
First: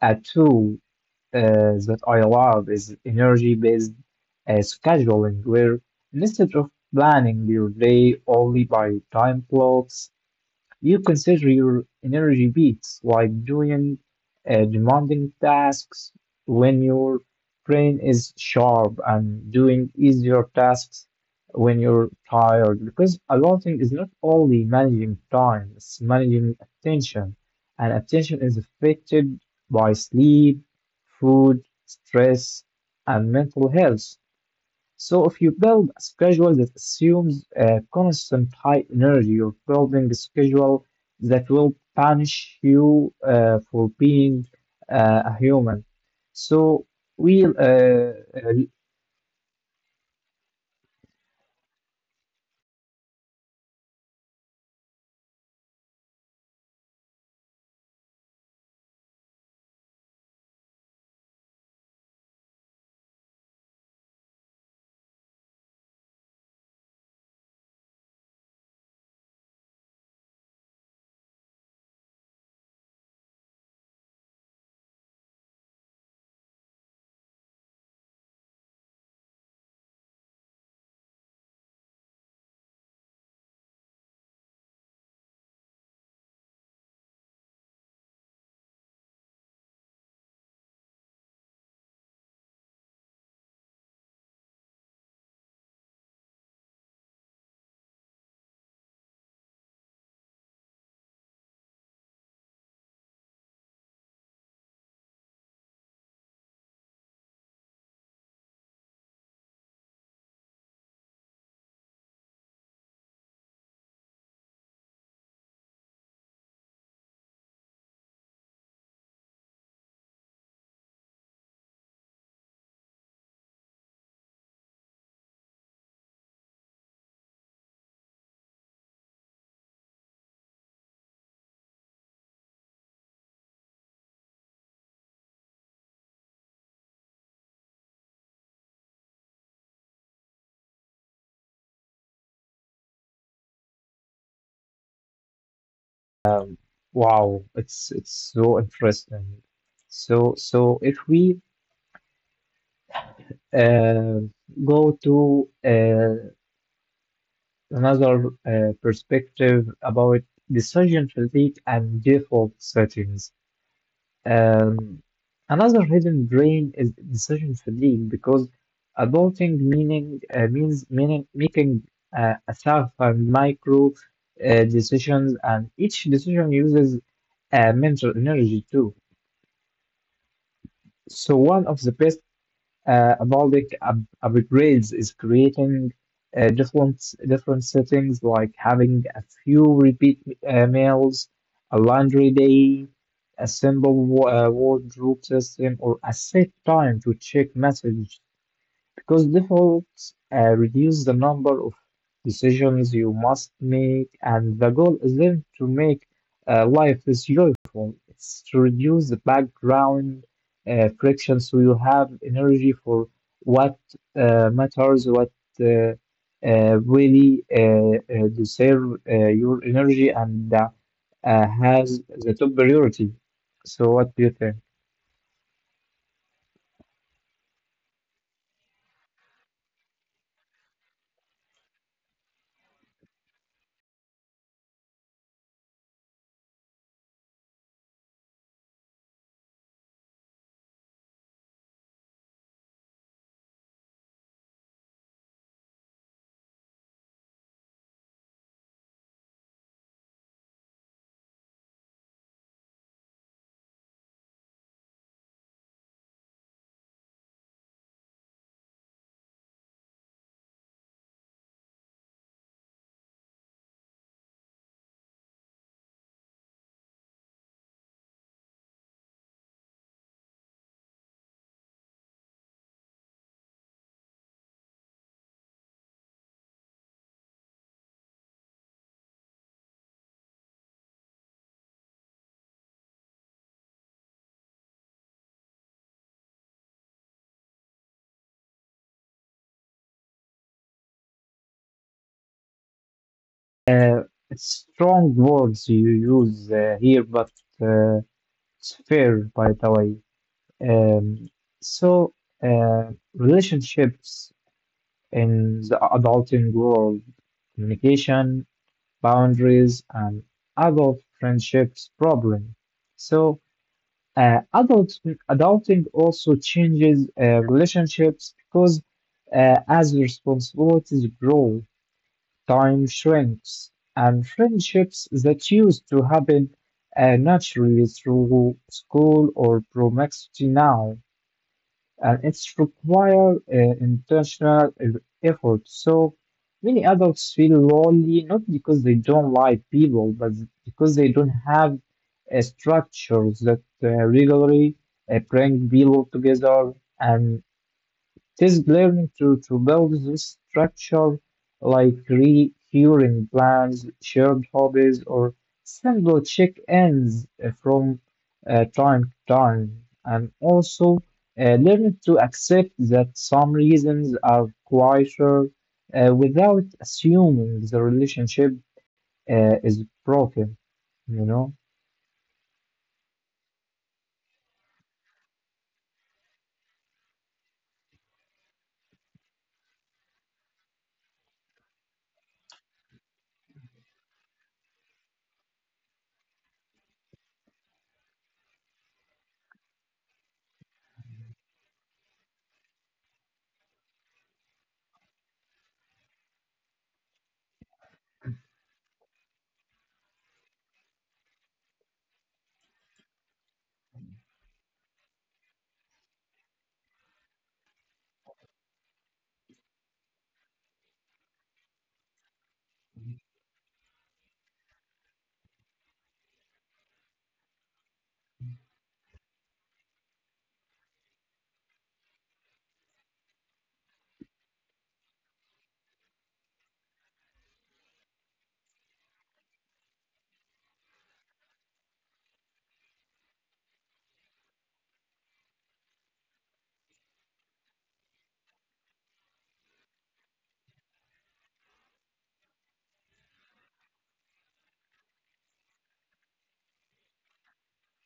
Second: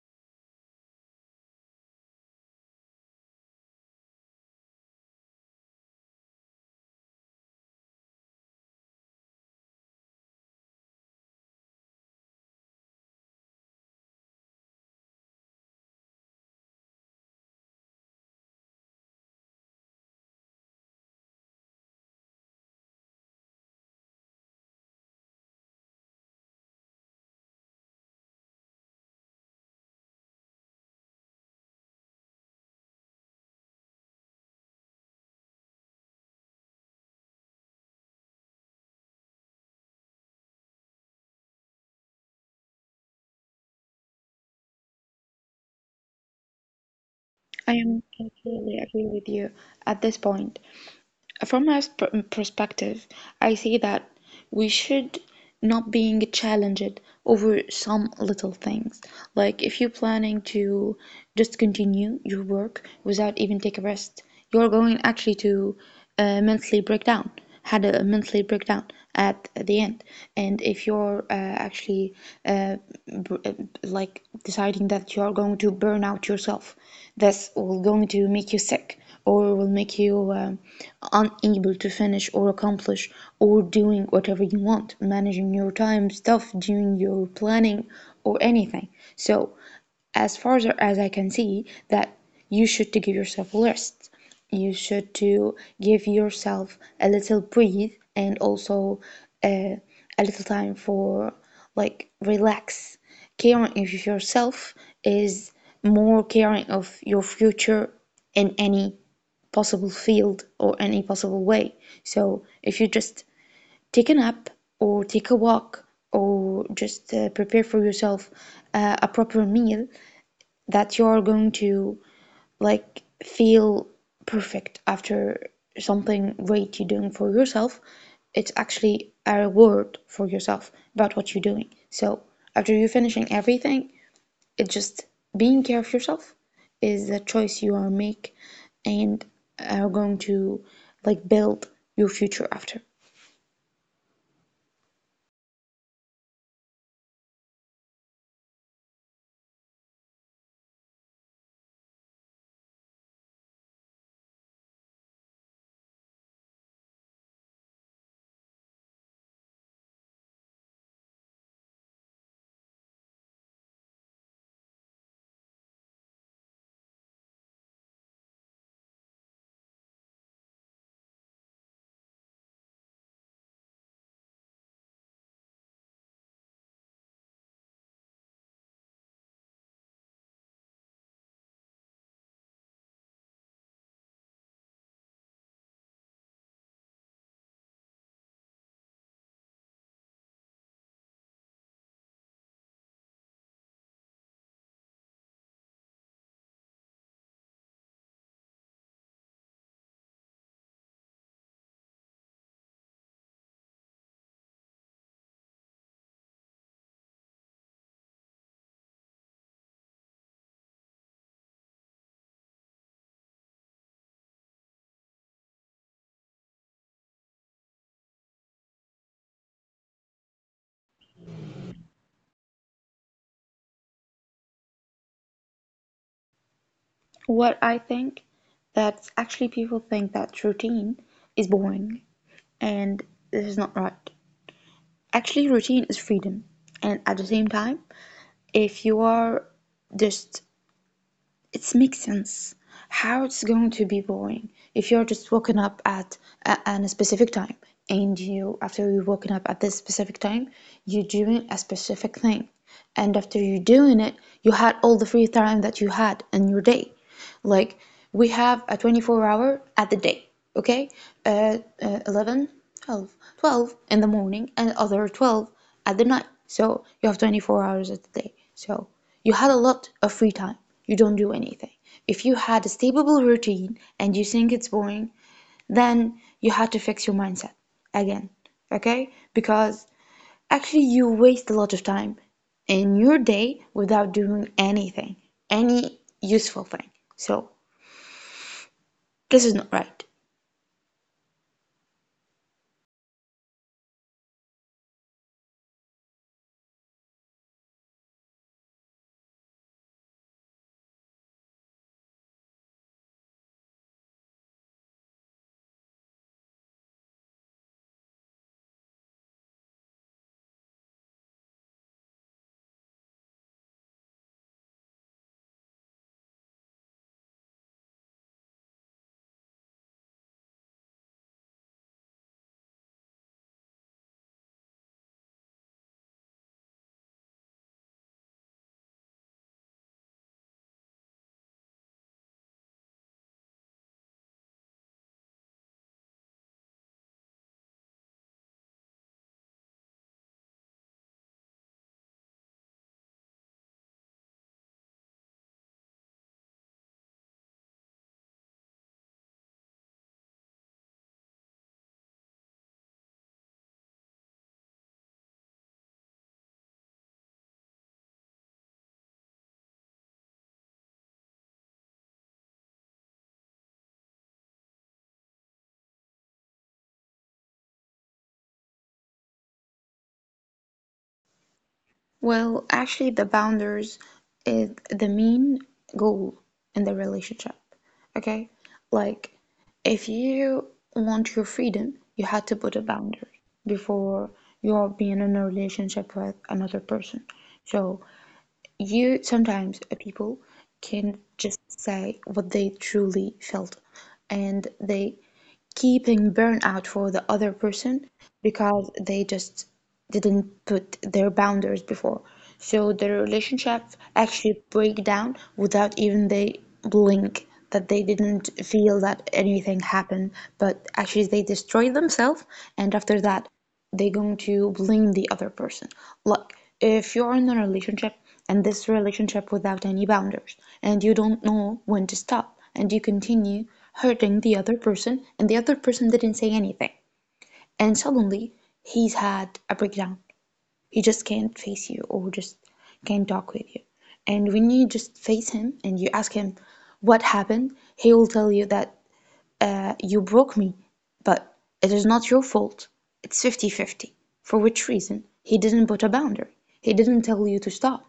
Speaker 1: a tool uh, that I love is energy-based scheduling, where instead of planning your day only by time blocks, you consider your energy beats, like doing demanding tasks when your brain is sharp and doing easier tasks when you're tired. Because allotting is not only managing time, it's managing attention. And attention is affected by sleep, food, stress, and mental health. So if you build a schedule that assumes a constant high energy, you're building a schedule that will punish you for being a human. So we, uh,
Speaker 2: I am
Speaker 1: uh,
Speaker 2: totally agree with you at this point. From my perspective, I say that we should not being challenged over some little things. Like if you're planning to just continue your work without even take a rest, you're going actually to mentally break down, had a mental breakdown at the end. And if you're actually uh, like deciding that you are going to burn out yourself, that's will going to make you sick or will make you unable to finish or accomplish or doing whatever you want, managing your time stuff, doing your planning or anything. So as far as I can see, that you should to give yourself a rest. You should to give yourself a little breathe, and also uh, a little time for like relax. Caring of yourself is more caring of your future in any possible field or any possible way. So if you just take a nap or take a walk or just prepare for yourself a proper meal, that you're going to like feel perfect after, something great you're doing for yourself. It's actually a reward for yourself about what you're doing. So after you're finishing everything, it just being care of yourself is a choice you are make and are going to like build your future after.
Speaker 1: wow, it's so interesting. So if we uh, go to another perspective about decision fatigue and default settings. Um, Another hidden drain is decision fatigue because adulting meaning means meaning making a thousand micro decisions, and each decision uses mental energy too. So one of the best Avaldic up upgrades is creating uh, different different settings like having a few repeat meals, a laundry day, a simple wardrobe system, or a set time to check messages because defaults reduce the number of decisions you must make, and the goal is then to make life is joyful. It's to reduce the background friction, so you have energy for what matters, what uh, really deserve your energy, and has the top priority. So, what do you think?
Speaker 2: What I think, that actually people think that routine is boring, and this is not right. Actually routine is freedom. And at the same time, if you are just, it makes sense how it's going to be boring if you're just waking up at at a specific time, and you after you've woken up at this specific time, you're doing a specific thing, and after you're doing it, you had all the free time that you had in your day. Like, we have a 24 hour at the day, okay? 11, 12, 12 in the morning and other 12 at the night. So you have 24 hours at the day. So you had a lot of free time. You don't do anything. If you had a stable routine and you think it's boring, then you had to fix your mindset again, okay? Because actually you waste a lot of time in your day without doing anything, any useful thing. So this is not right.
Speaker 1: Uh, it's strong words you use here, but uh, it's fair, by the way. Um, so, uh, Relationships in the adulting world, communication, boundaries, and adult friendships problem. So, uh, adult adulting also changes relationships because as responsibilities grow, time shrinks, and friendships that used to happen naturally through school or proximity now, and it's require intentional e- effort. So many adults feel lonely not because they don't like people, but because they don't have structures that regularly bring people together. And it is learning to build this structure, like recurring plans, shared hobbies, or simple check ins from time to time. And also learning to accept that some reasons are quieter without assuming the relationship is broken, you know?
Speaker 2: Well, actually, the boundaries is the main goal in the relationship. Okay? Like, if you want your freedom, you had to put a boundary before you're being in a relationship with another person. So, you sometimes people can just say what they truly felt, and they keeping burnout for the other person because they just didn't put their boundaries before. So their relationship actually break down without even they blink, that they didn't feel that anything happened, but actually they destroy themselves, and after that they're going to blame the other person. Like, if you're in a relationship, and this relationship without any boundaries, and you don't know when to stop, and you continue hurting the other person, and the other person didn't say anything, and suddenly he's had a breakdown. He just can't face you or just can't talk with you. And when you just face him and you ask him what happened, he will tell you that you broke me, but it is not your fault. It's 50-50. For which reason? He didn't put a boundary. He didn't tell you to stop.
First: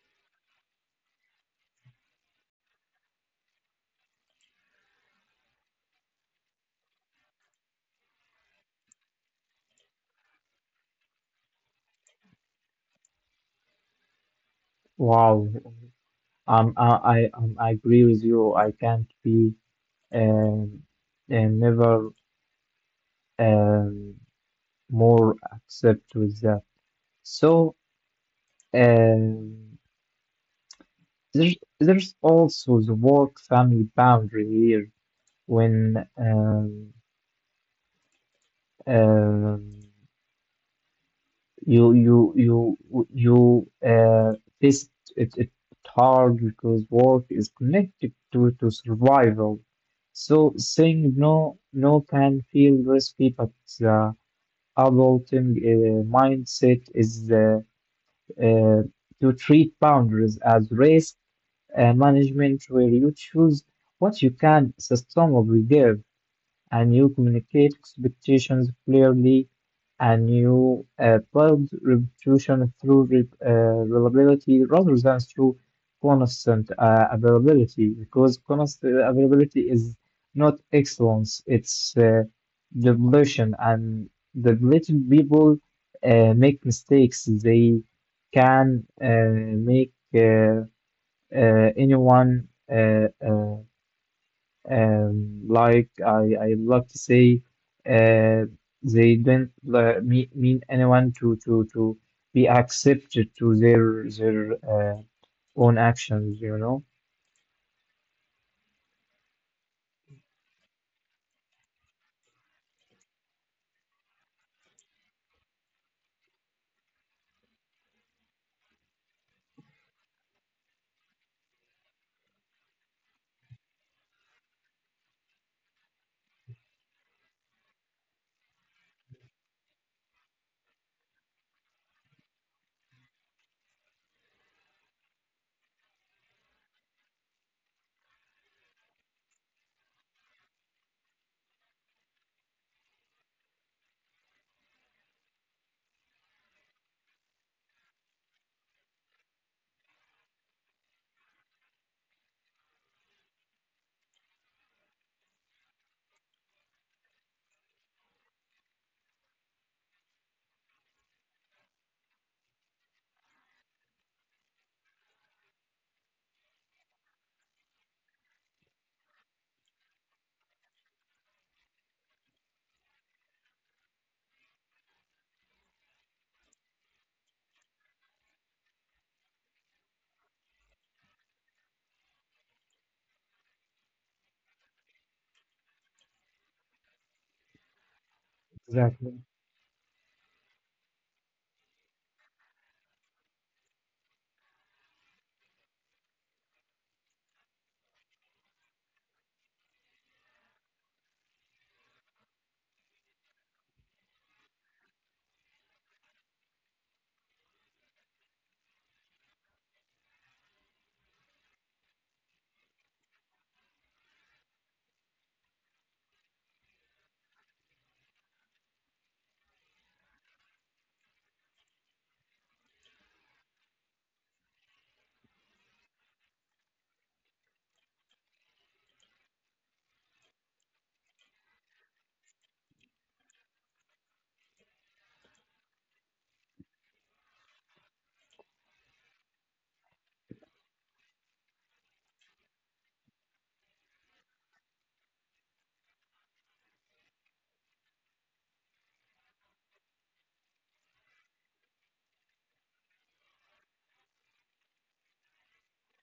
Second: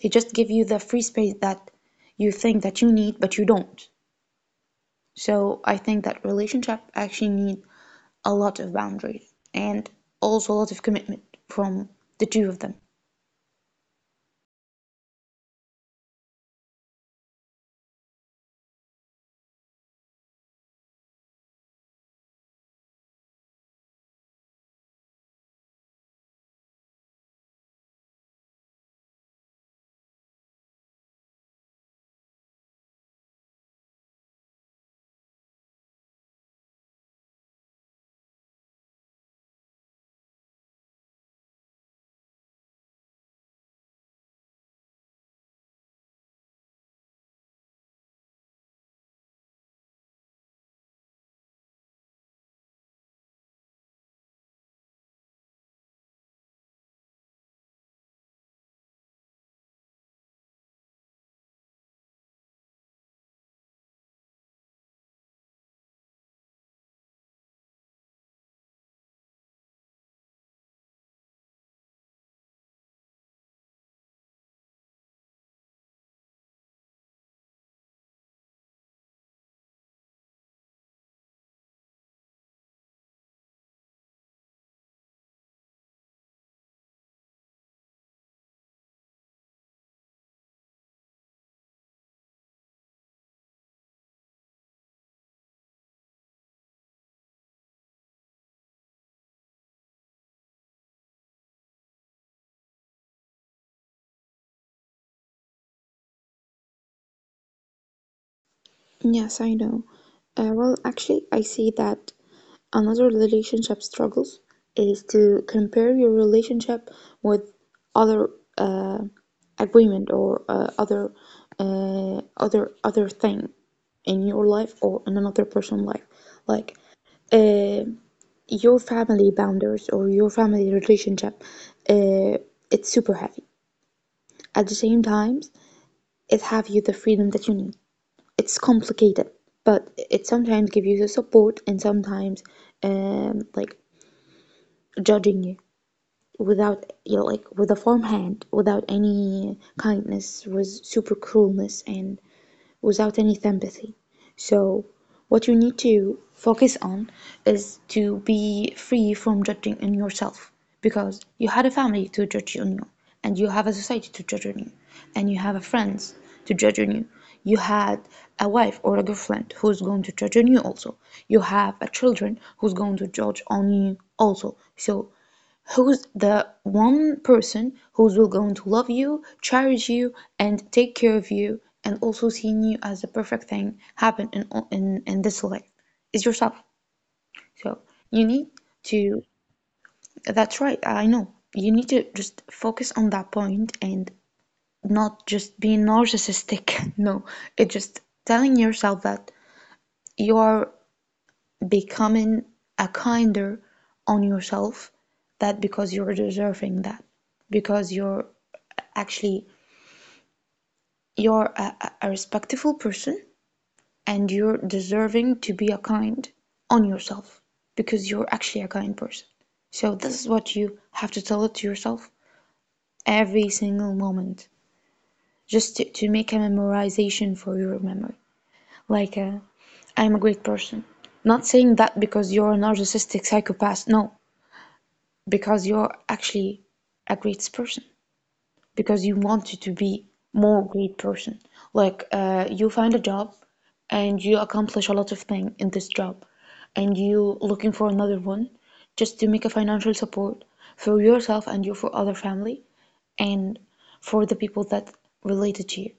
Speaker 2: He just gave you the free space that you think that you need, but you don't. So I think that relationship actually need a lot of boundaries, and also a lot of commitment from the two of them.
Speaker 1: Wow, I agree with you. I can't be um, never um, more accept with that. So um, there's also the work family boundary here when um, you you you you this it, it hard because work is connected to survival. So saying no can feel risky, but the adulting mindset is uh, to treat boundaries as race management where you choose what you can sustainably give and you communicate expectations clearly and you build reputation through reliability rather than through constant availability because constant availability is not excellence, it's depletion, and depleted people make mistakes. They can make anyone uh, uh, like I love to say, uh, they don't mean anyone to be accepted to their own actions, you know.
Speaker 2: Yes, I know. Well, actually, I see that another relationship struggles is to compare your relationship with other uh, agreement or other other thing in your life or in another person's life, like uh, your family boundaries or your family relationship. Uh, it's super heavy. At the same time, it have you the freedom that you need. It's complicated, but it sometimes gives you the support, and sometimes like judging you without, you know, like with a firm hand, without any kindness, with super cruelness and without any sympathy. So, what you need to focus on is to be free from judging in yourself, because you had a family to judge on you, and you have a society to judge on you, and you have a friends to judge on you. You had a wife or a girlfriend who's going to judge on you also. You have a children who's going to judge on you also. So who's the one person who's going to love you, cherish you, and take care of you, and also seeing you as the perfect thing happen in this life is yourself. So you need
Speaker 1: Exactly.
Speaker 2: to. That's right. I know. You need to just focus on that point and not just being narcissistic. No, it's just telling yourself that you are becoming a kinder on yourself, that because you're deserving that, because you're actually you're a respectful person, and you're deserving to be a kind on yourself because you're actually a kind person. So this is what you have to tell it to yourself every single moment, just to make a memorization for your memory, like, a, am a great person. Not saying that because you're a narcissistic psychopath, no, because you're actually a great person, because you wanted to be more great person. Like you find a job and you accomplish a lot of things in this job, and you looking for another one just to make a financial support for yourself and you for other family and for the people that related to you.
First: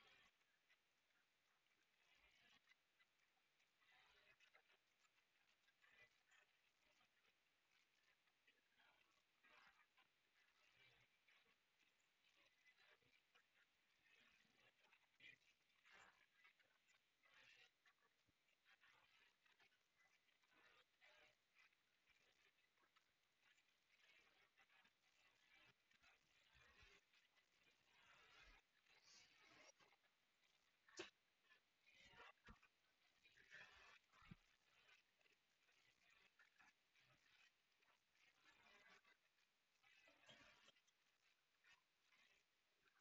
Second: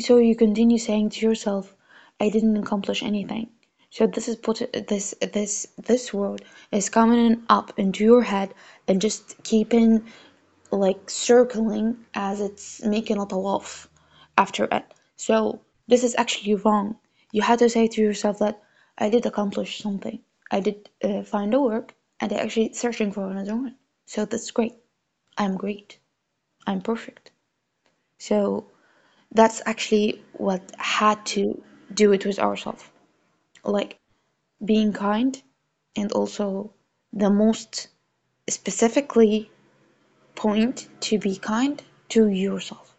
Speaker 2: So you continue saying to yourself, I didn't accomplish anything. So this is put this word is coming up into your head and just keeping like circling, as it's making a tawaf after it. So this is actually wrong. You had to say to yourself that I did accomplish something. I did find a work, and I actually searching for another one. So that's great. I'm great. I'm perfect. So that's actually what had to do it with ourselves, like being kind, and also the most specifically point to be kind to yourself.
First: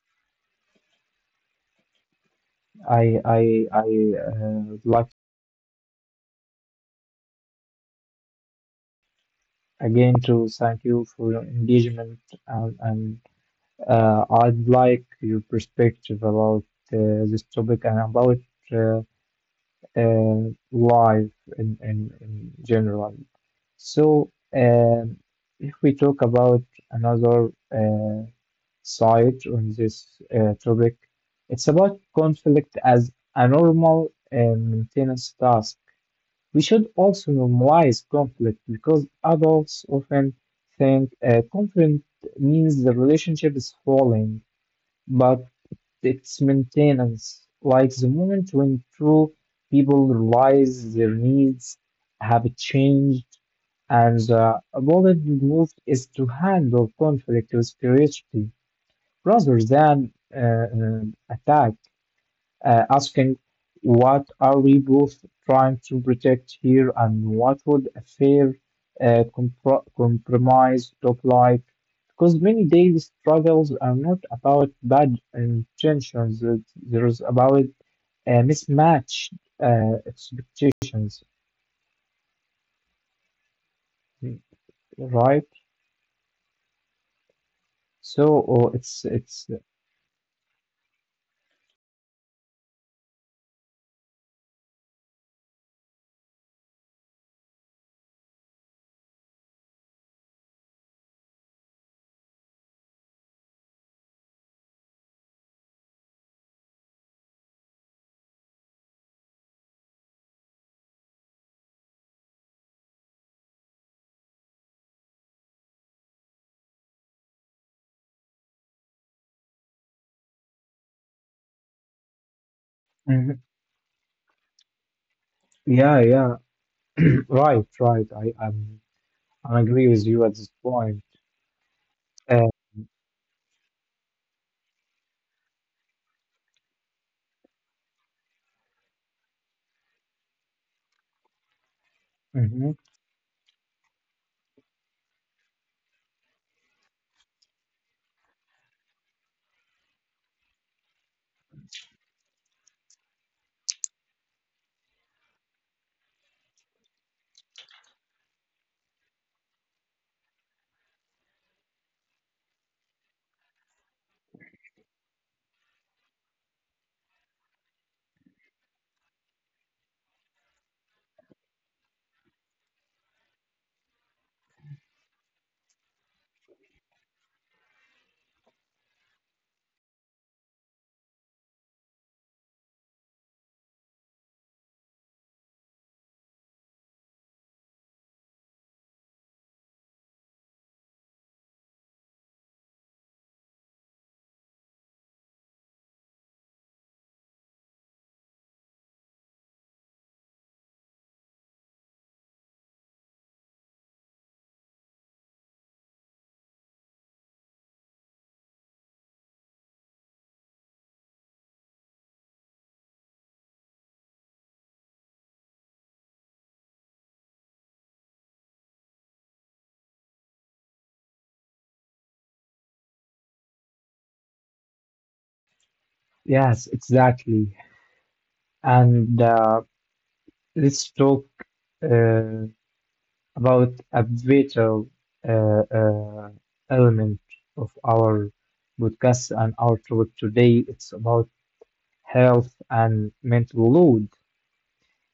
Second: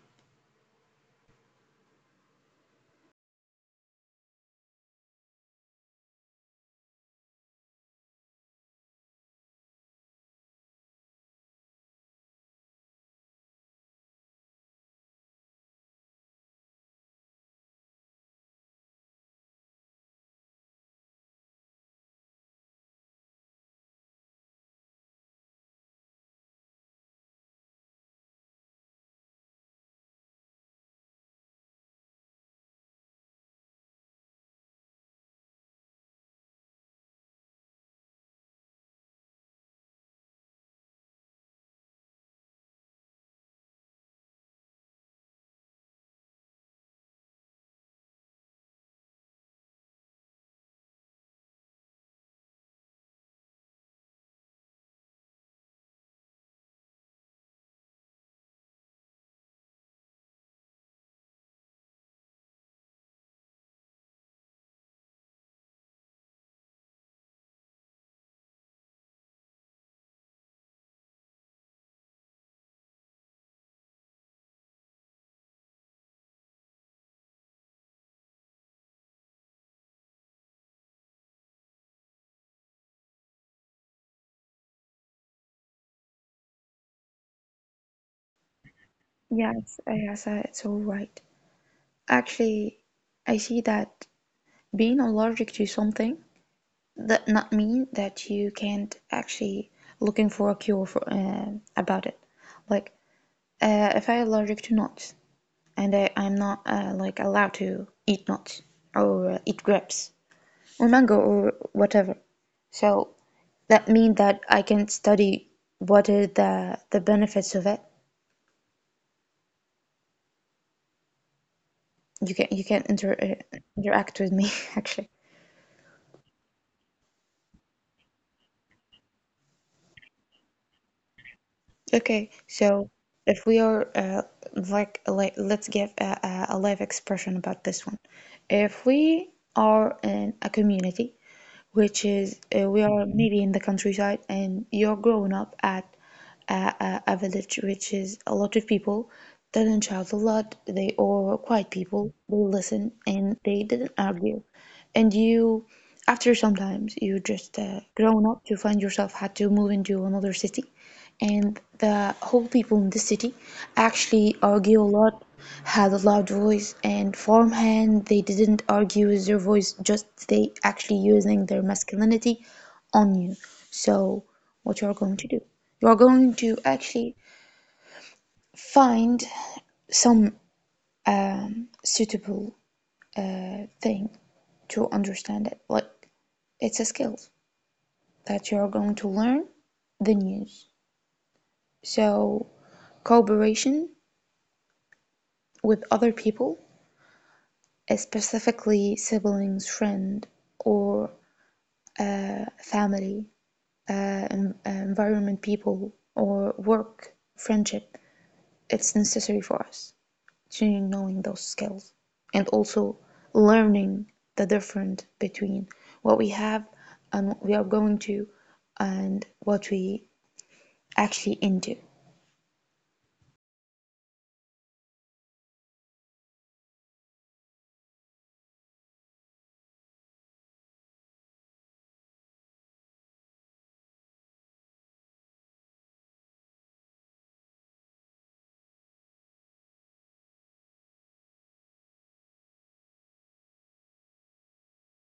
Speaker 1: I would like again to thank you for your engagement and I'd like your perspective about this topic and about uh, uh, life in general. So, if we talk about another side on this topic, it's about conflict as a normal maintenance task. We should also normalize conflict because adults often think conflict means the relationship is falling, but its maintenance, like the moment when true people realize their needs have changed and the bold move is to handle conflict with curiosity rather than attack, asking what are we both trying to protect here and what would a fair compromise look like? Because many daily struggles are not about bad intentions, there is about mismatched expectations, right? So oh, it's
Speaker 2: Yes, yes, it's all right. Actually, I see that being allergic to something that not mean that you can't actually looking for a cure for about it. Like, if I'm allergic to nuts, and I'm not like allowed to eat nuts or eat grapes or mango or whatever, so that mean that I can study what are the benefits of it. You can
Speaker 1: Mhm.
Speaker 2: interact with me actually.
Speaker 1: Yeah, yeah. Right, right. I agree with you at this point.
Speaker 2: Okay,
Speaker 1: Uh,
Speaker 2: so if we are like let's give a live expression about this one. If we are in a community, which is
Speaker 1: hmm
Speaker 2: we are maybe in the countryside, and you're growing up at a village, which is a lot of people doesn't shout a lot. They are quiet people. They listen and they didn't argue, and you. After sometimes you just grown up to find yourself had to move into another city, and the whole people in the city actually argue a lot, had a loud voice, and farmhand they didn't argue with their voice, just they actually using their masculinity on you. So what you are going to do, you are going to actually find some suitable thing to understand it, like it's a skill that you are going to learn the news. So cooperation with other people, specifically siblings, friend, or family, uh, environment, people, or work, friendship, it's necessary for us to knowing those skills, and also learning the difference between what we have and what we are going to and what we actually into.
Speaker 1: Yes, exactly. And let's talk uh, about a vital uh, uh, element of our podcast and our topic today. It's about health and mental load,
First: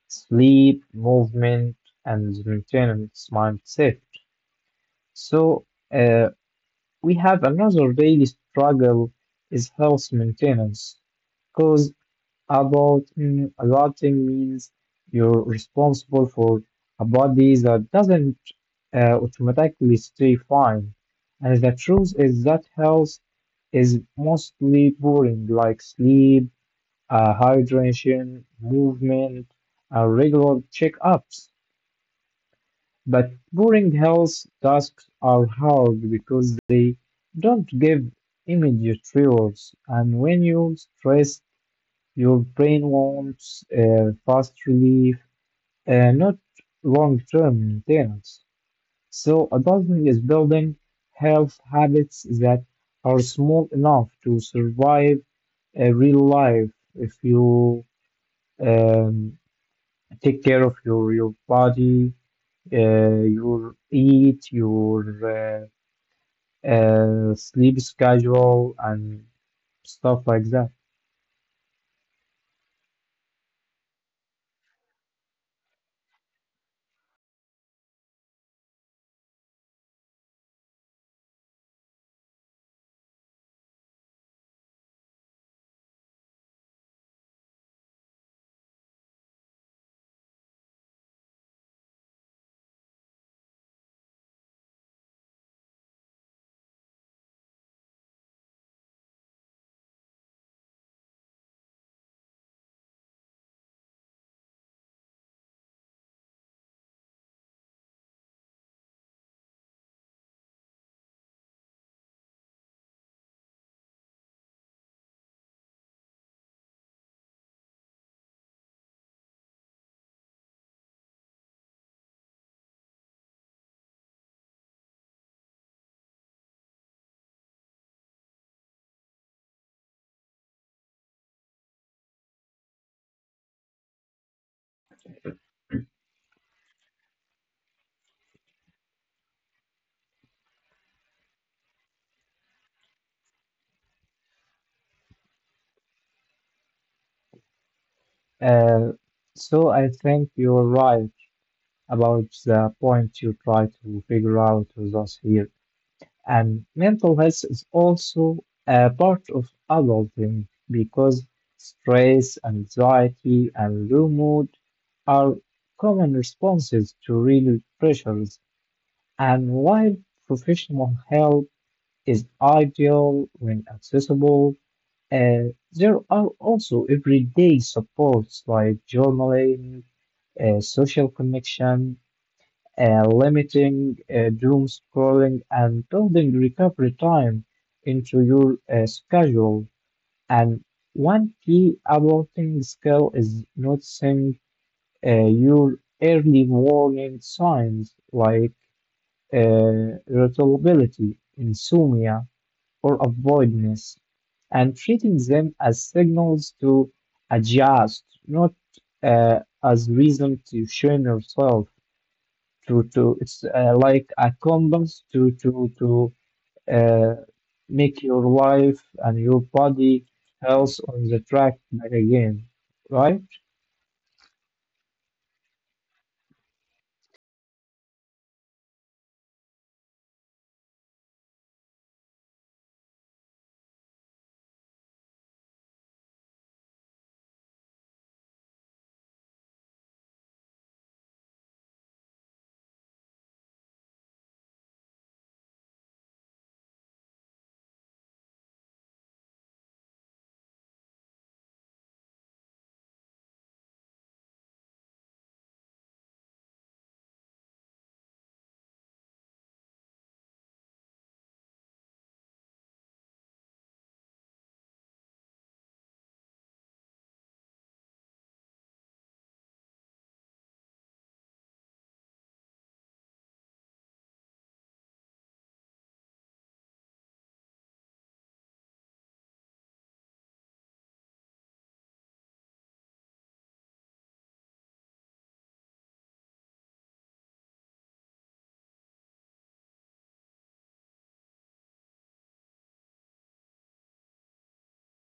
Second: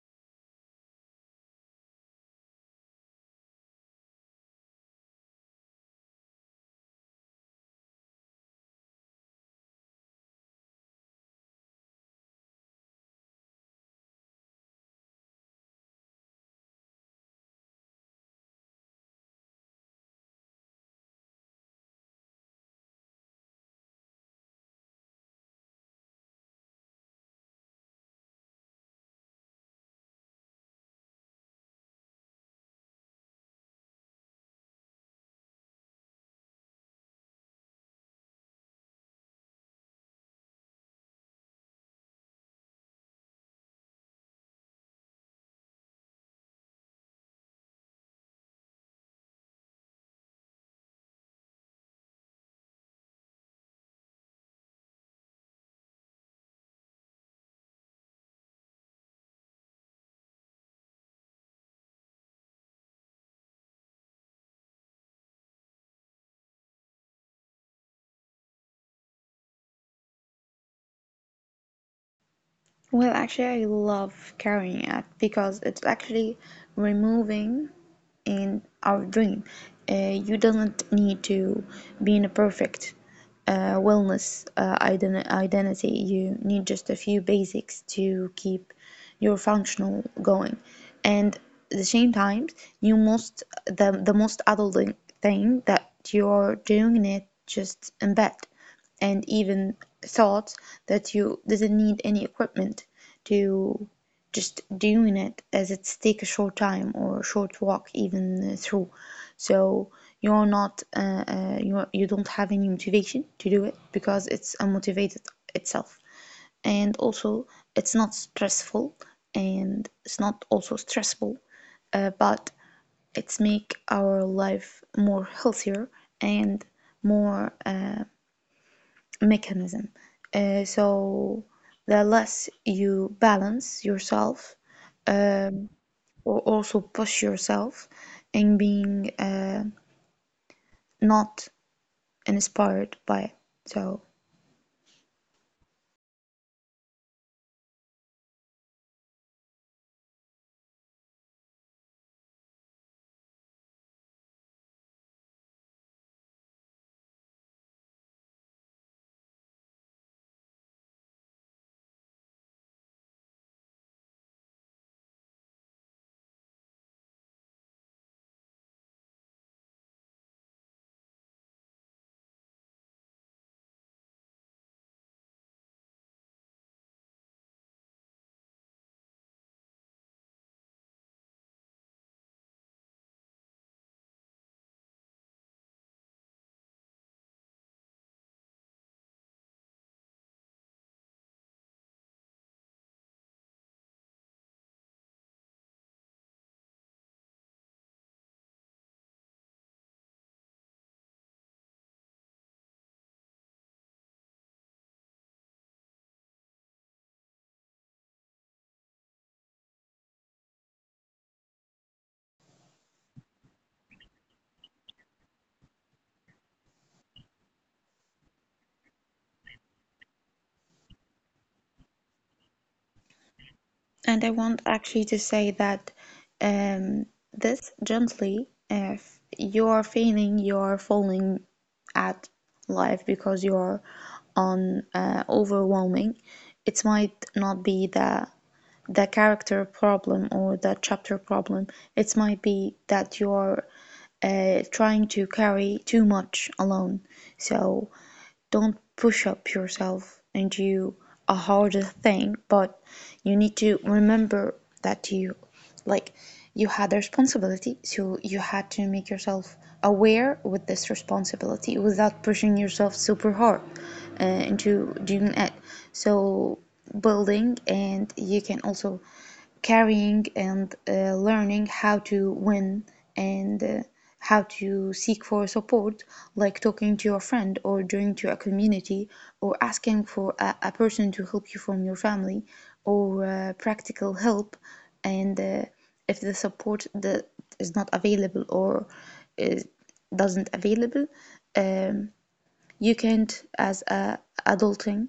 Speaker 1: sleep, movement, and maintenance mindset. So uh, we have another daily struggle is health maintenance because. Adulting means you're responsible for a body that doesn't automatically stay fine. And the truth is that health is mostly boring, like sleep, hydration, movement, regular checkups. But boring health tasks are hard because they don't give immediate rewards. And when you stress, your brain wants fast relief, not long-term maintenance. So adulting is building health habits that are small enough to survive a real life if you um, take care of your body, your eat, your sleep schedule, and stuff like that.
Speaker 2: Well, actually, I love carrying it because it's actually removing in our dream. You don't need to be in a perfect wellness identity. You need just a few basics to keep your functional going. And at the same time, you most the most adult thing that you're doing it just in bed, and even thought that you didn't need any equipment to just doing it as it's take a short time or a short walk even through. So you're not you don't have any motivation to do it because it's unmotivated itself, and also it's not stressful, and it's not also stressful, but it's make our life more healthier, and more mechanism. So the less you balance yourself, um, or also push yourself in being not inspired by it. So,
Speaker 1: Uh, so I think you're right about the point you try to figure out with us here. And mental health is also a part of adulting because stress, anxiety, and low mood are common responses to real pressures. And while professional help is ideal when accessible, there are also everyday supports like journaling, social connection, limiting doom scrolling and building recovery time into your schedule. And one key adulting skill is noticing your early warning signs like irritability, insomnia, or avoidance, and treating them as signals to adjust, not as reason to shame yourself. To it's Like a compass to uh, make your life and your body health on the track back again, right?
Speaker 2: and I want actually to say that, um, this gently, if you're feeling you're falling at life because you're on overwhelming, it might not be the character problem or the chapter problem. It might be that you're trying to carry too much alone. So don't push up yourself and do a harder thing, but you need to remember that you, like, you had a responsibility, so you had to make yourself aware with this responsibility without pushing yourself super hard into doing it. So building, and you can also carrying, and learning how to win, and how to seek for support, like talking to your friend, or joining to a community, or asking for a person to help you from your family, or practical help. And if the support that is not available, or is, doesn't available, um, you can't as a adulting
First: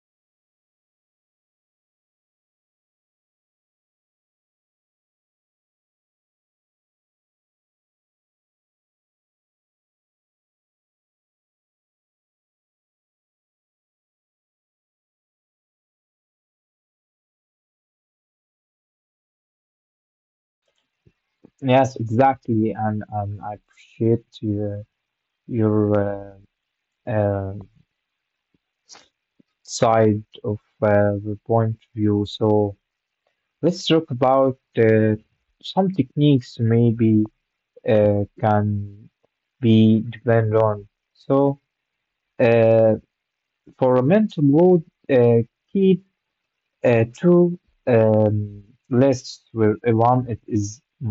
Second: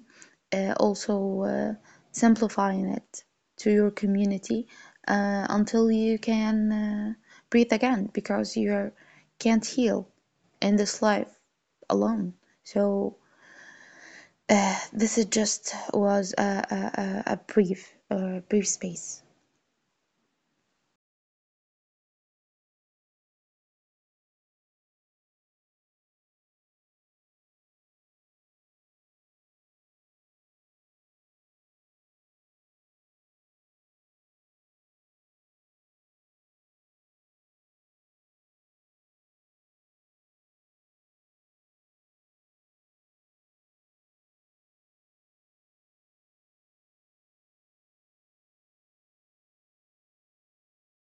Speaker 2: also simplifying it to your community until you can breathe again, because you can't heal in this life alone. So this is just was brief brief space.
Speaker 1: Yes, exactly. And I appreciate your uh, uh, side of the point of view. So let's talk about some techniques maybe can be depend on. So. Uh, For momentum load, uh, keep two um, lists where one it is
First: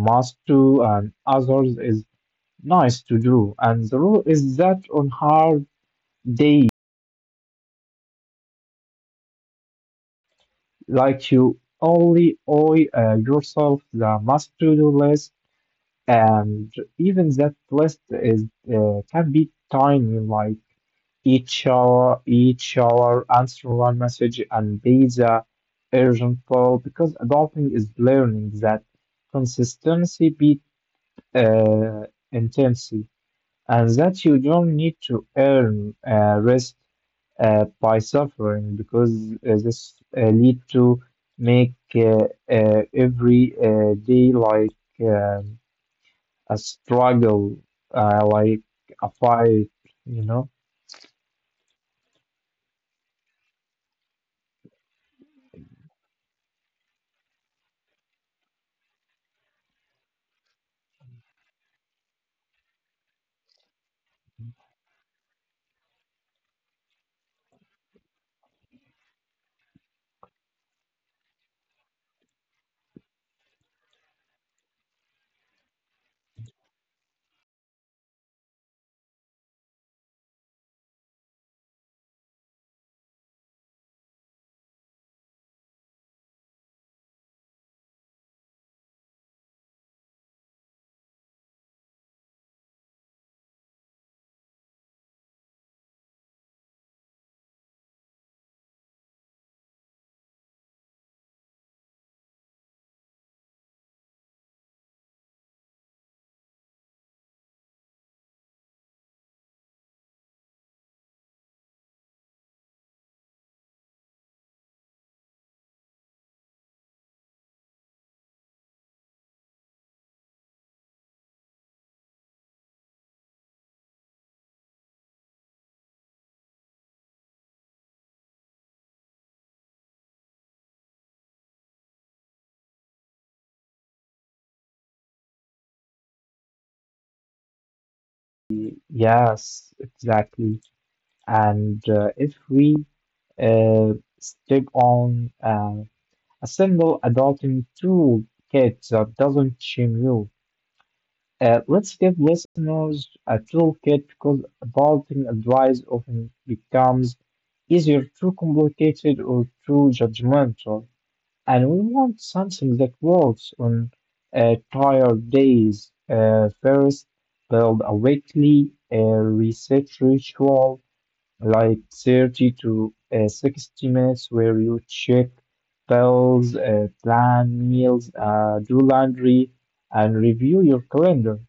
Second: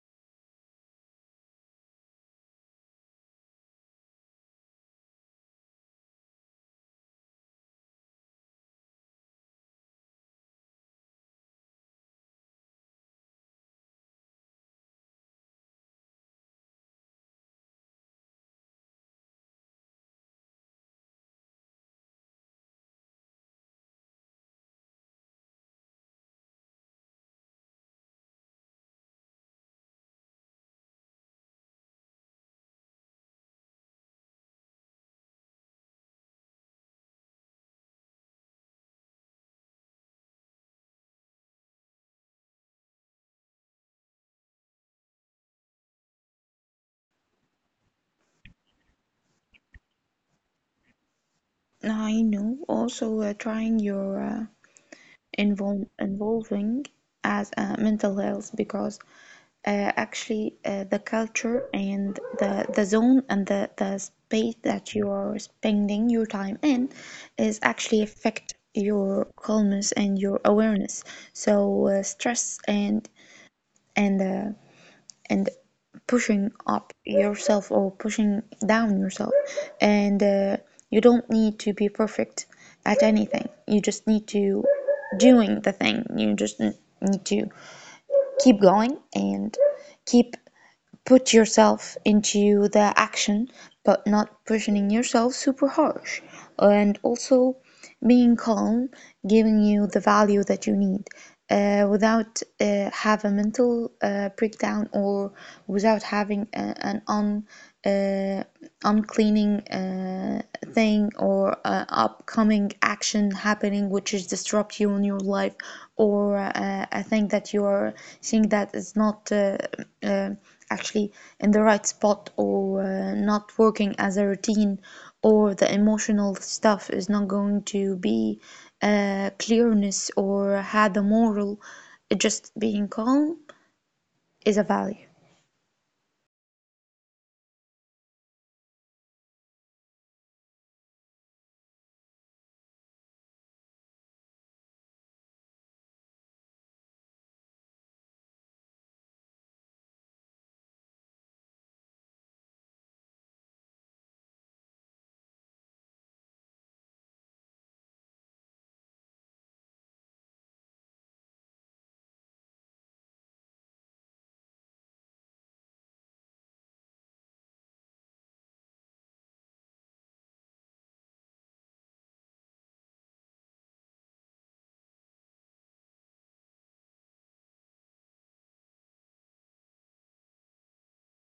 Speaker 1: must do and others is nice to do. And the rule is that on hard days, like you only owe yourself the must to do list, and even that list is can be tiny, like Each shower, answer one message and be the urgent call because adulting is learning that consistency beat uh, intensity and that you don't need to earn rest by suffering because this lead to make every day like um a struggle, like a fight, you know.
Speaker 2: Now I know also trying your involving as mental health, because actually the culture and the zone and the space that you are spending your time in is actually affect your calmness and your awareness. So stress and and uh, and pushing up yourself or pushing down yourself. And you don't need to be perfect at anything, you just need to doing the thing, you just need to keep going and keep put yourself into the action, but not pushing yourself super harsh, and also being calm, giving you the value that you need, without have a mental breakdown, or without having an un, uh, uncleaning thing, or upcoming action happening which is disrupt you in your life, or a thing that you are seeing that is not uh, actually in the right spot, or not working as a routine, or the emotional stuff is not going to be clearness or had a moral. Just being calm is a value.
Speaker 1: Yes, exactly. And if we uh, stick on a single adulting toolkit that doesn't shame you, let's give listeners a toolkit because adulting advice often becomes either too complicated or too judgmental and we want something that works on tired days. First, build a weekly reset ritual, like 30 to 60 minutes, where you check bills, plan meals, do laundry, and review your calendar.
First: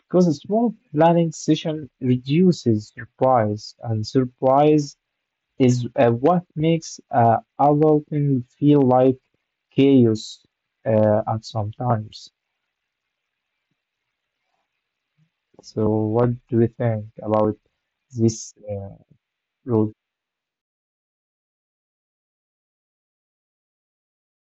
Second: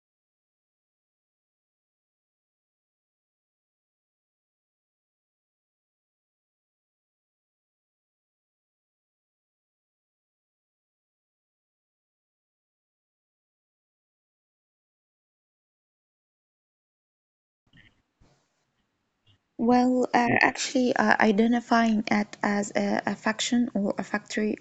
Speaker 1: Because a small planning session reduces surprise, and surprise is what makes adulting feel like chaos at some times. So, what do you think about this rule?
Speaker 2: Well, actually, identifying it as a faction or a factory,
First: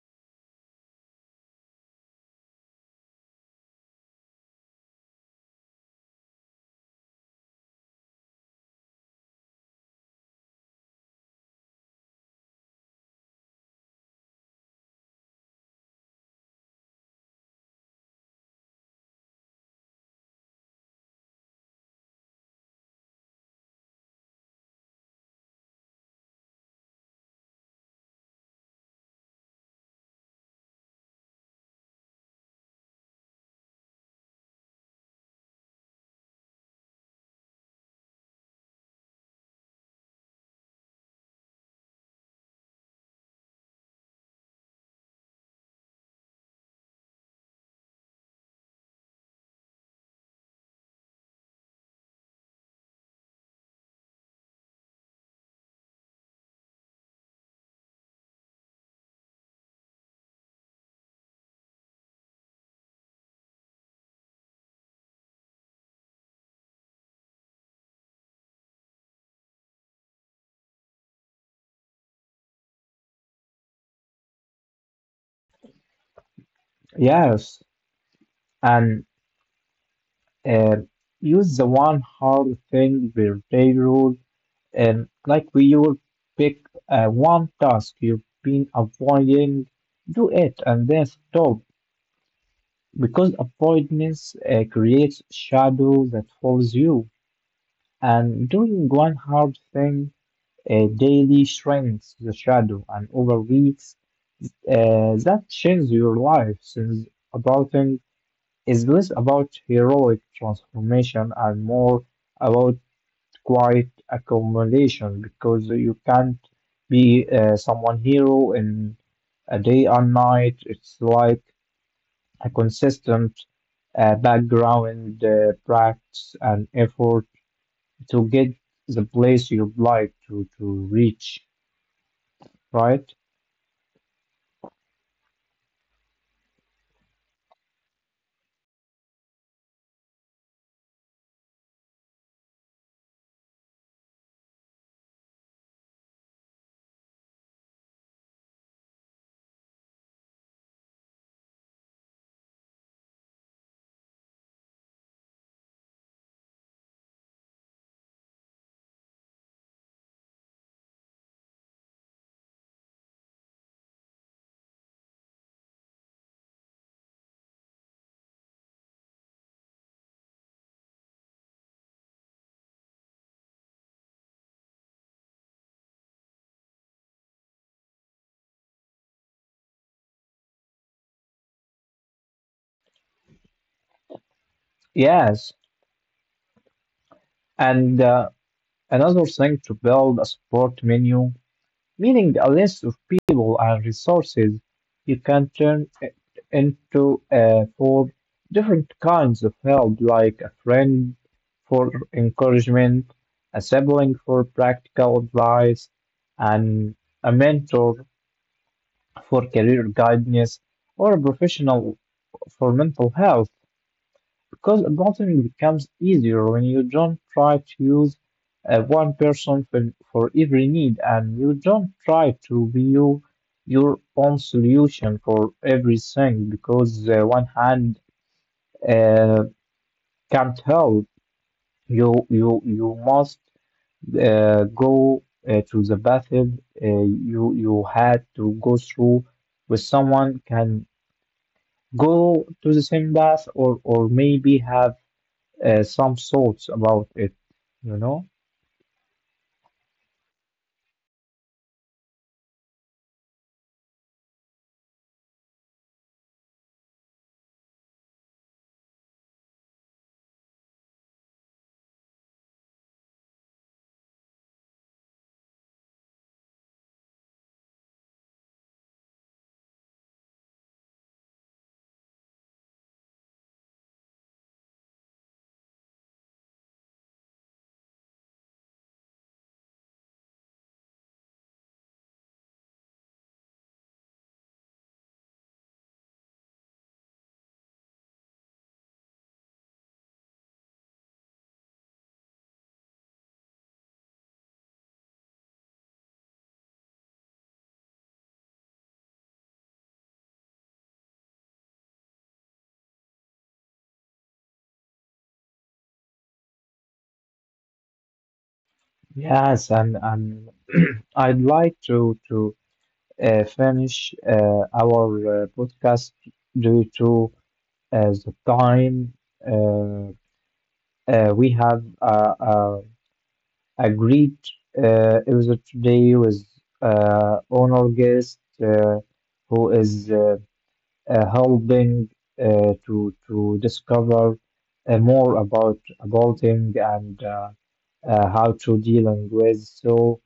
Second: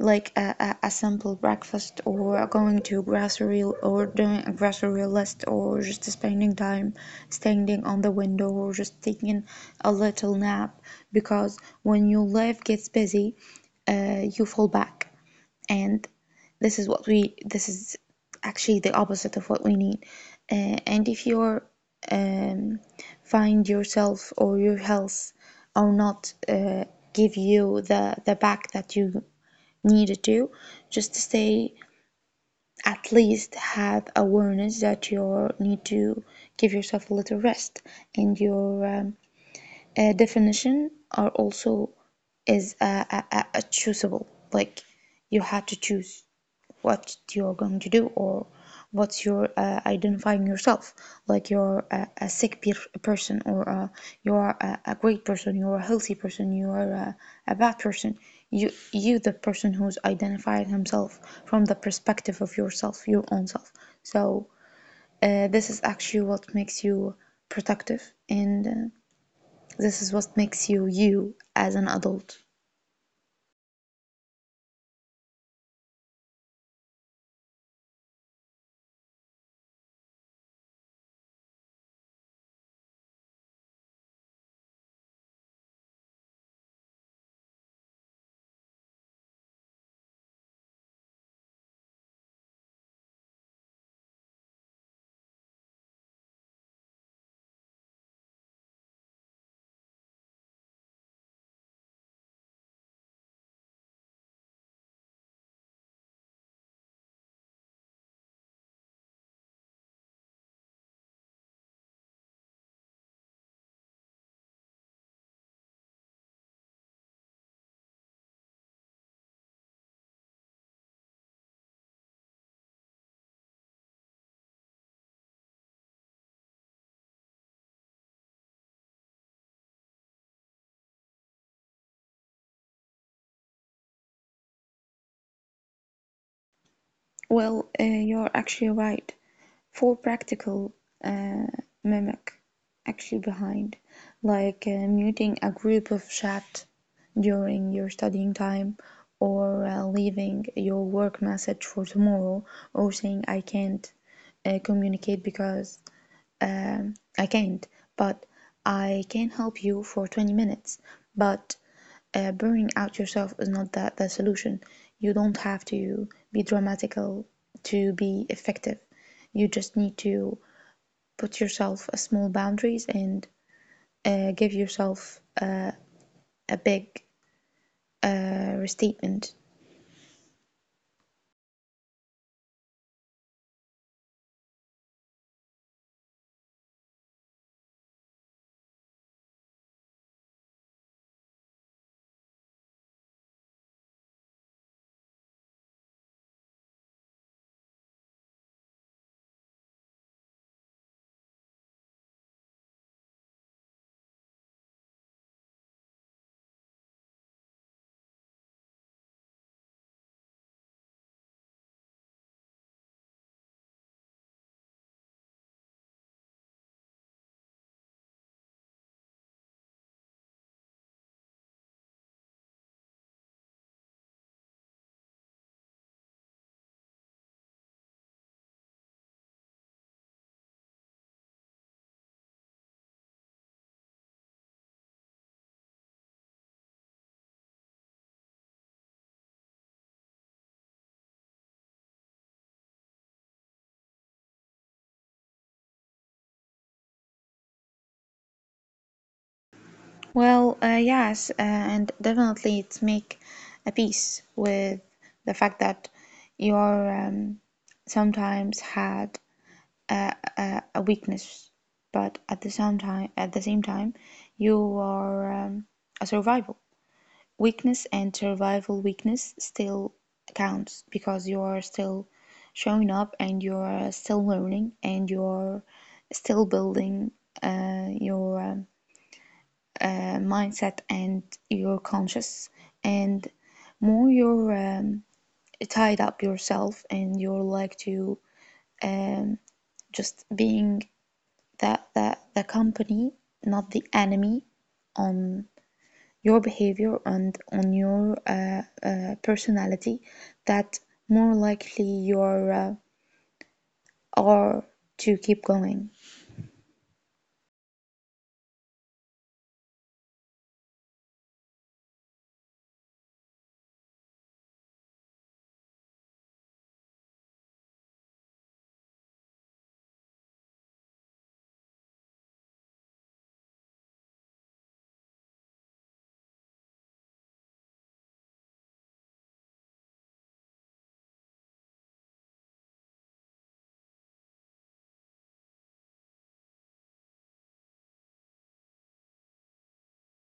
Speaker 2: like a simple breakfast, or going to grocery, or doing a grocery list, or just spending time standing on the window, or just taking a little nap, because when your life gets busy, you fall back, and this is actually the opposite of what we need. uh, and if you're, um, find yourself or your health or not give you the back that you needed to just to stay, at least have awareness that you need to give yourself a little rest. And your definition are also is choosable, like you had to choose what you're going to do, or what you're identifying yourself, like you're a person, or you're a great person, you're a healthy person, you're a bad person. You the person who's identified himself from the perspective of yourself, your own self. So this is actually what makes you productive, and this is what makes you you as an adult.
Speaker 1: Yes, and uh, use the one hard thing per day rule, and like we will pick one task you've been avoiding, do it, and then stop because avoidance creates shadow that follows you. And doing one hard thing daily shrinks the shadow, and over weeks, that changes your life since adulting is less about heroic transformation and more about quiet accumulation because you can't be someone hero in a day and night. It's like a consistent background practice and effort to get the place you'd like to reach, right?
Speaker 2: Well, you're actually right. For practical uh, mimic, actually behind, like muting a group of chat during your studying time, or leaving your work message for tomorrow, or saying I can't communicate because. I can't, but I can help you for 20 minutes. But burning out yourself is not that the solution. You don't have to be dramatical to be effective. You just need to put yourself a small boundaries, and give yourself a big restatement.
Speaker 1: Yes. And another thing to build a support menu, meaning a list of people and resources you can turn it into for different kinds of help, like a friend for encouragement, a sibling for practical advice, and a mentor for career guidance, or a professional for mental health. Because adulting becomes easier when you don't try to use one person for every need and you don't try to view your own solution for everything because one hand uh, can't help. You must go to the bathroom. You had to go through with someone can go to the same bath, or maybe have some thoughts about it, you know?
Speaker 2: Well, yes, and definitely it's make a peace with the fact that you're, sometimes had a weakness, but at the same time, you are a survival. Weakness and survival weakness still counts, because you are still showing up, and you are still learning, and you are still building your mindset and your conscious. And more you're tied up yourself, and you're like to, um, just being that the company, not the enemy, on your behavior and on your personality, that more likely you are to keep going.
Speaker 1: Yes, and I'd like to finish our podcast due to the time uh, we have agreed. It was a today with honor guest uh, who is helping to discover more about him and. How to dealing with. So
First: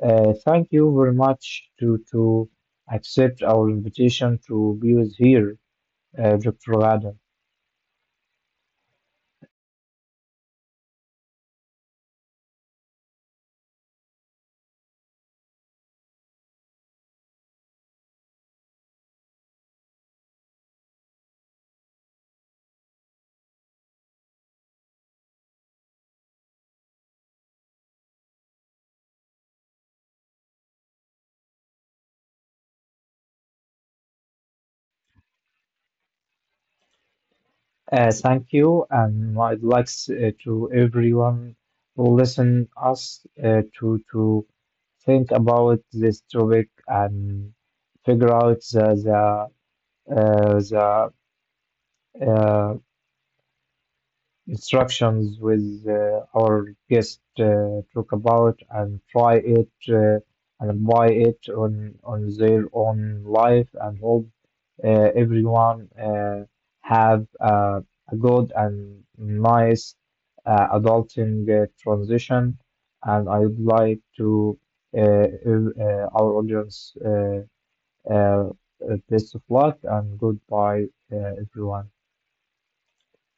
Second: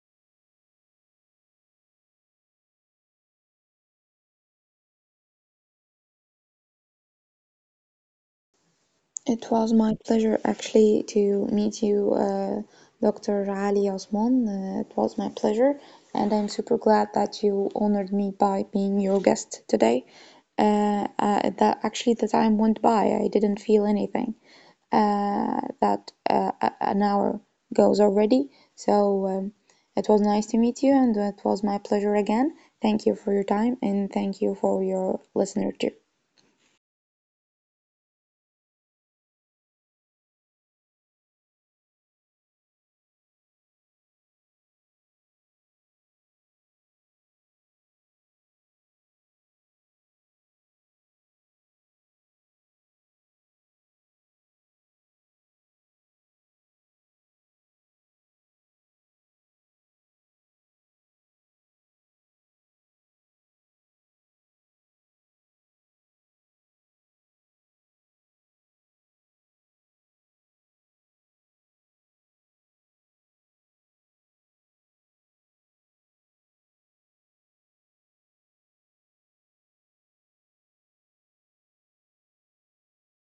Speaker 1: thank you very much to accept our invitation to be with here, Dr. Adam.
Speaker 2: It was my pleasure actually to meet you, Dr. Ali Osman. It was my pleasure, and I'm super glad that you honored me by being your guest today. That actually the time went by. I didn't feel anything. That an hour goes already. So it was nice to meet you, and it was my pleasure again. Thank you for your time, and thank you for your listener too.
Speaker 1: Thank you, and I'd like to everyone who listen us to think about this topic and figure out the, uh, the instructions with our guest talk about and try it and apply it on their own life and hope uh, everyone have a good and nice adulting transition and I would like to our audience uh, best of luck and goodbye everyone.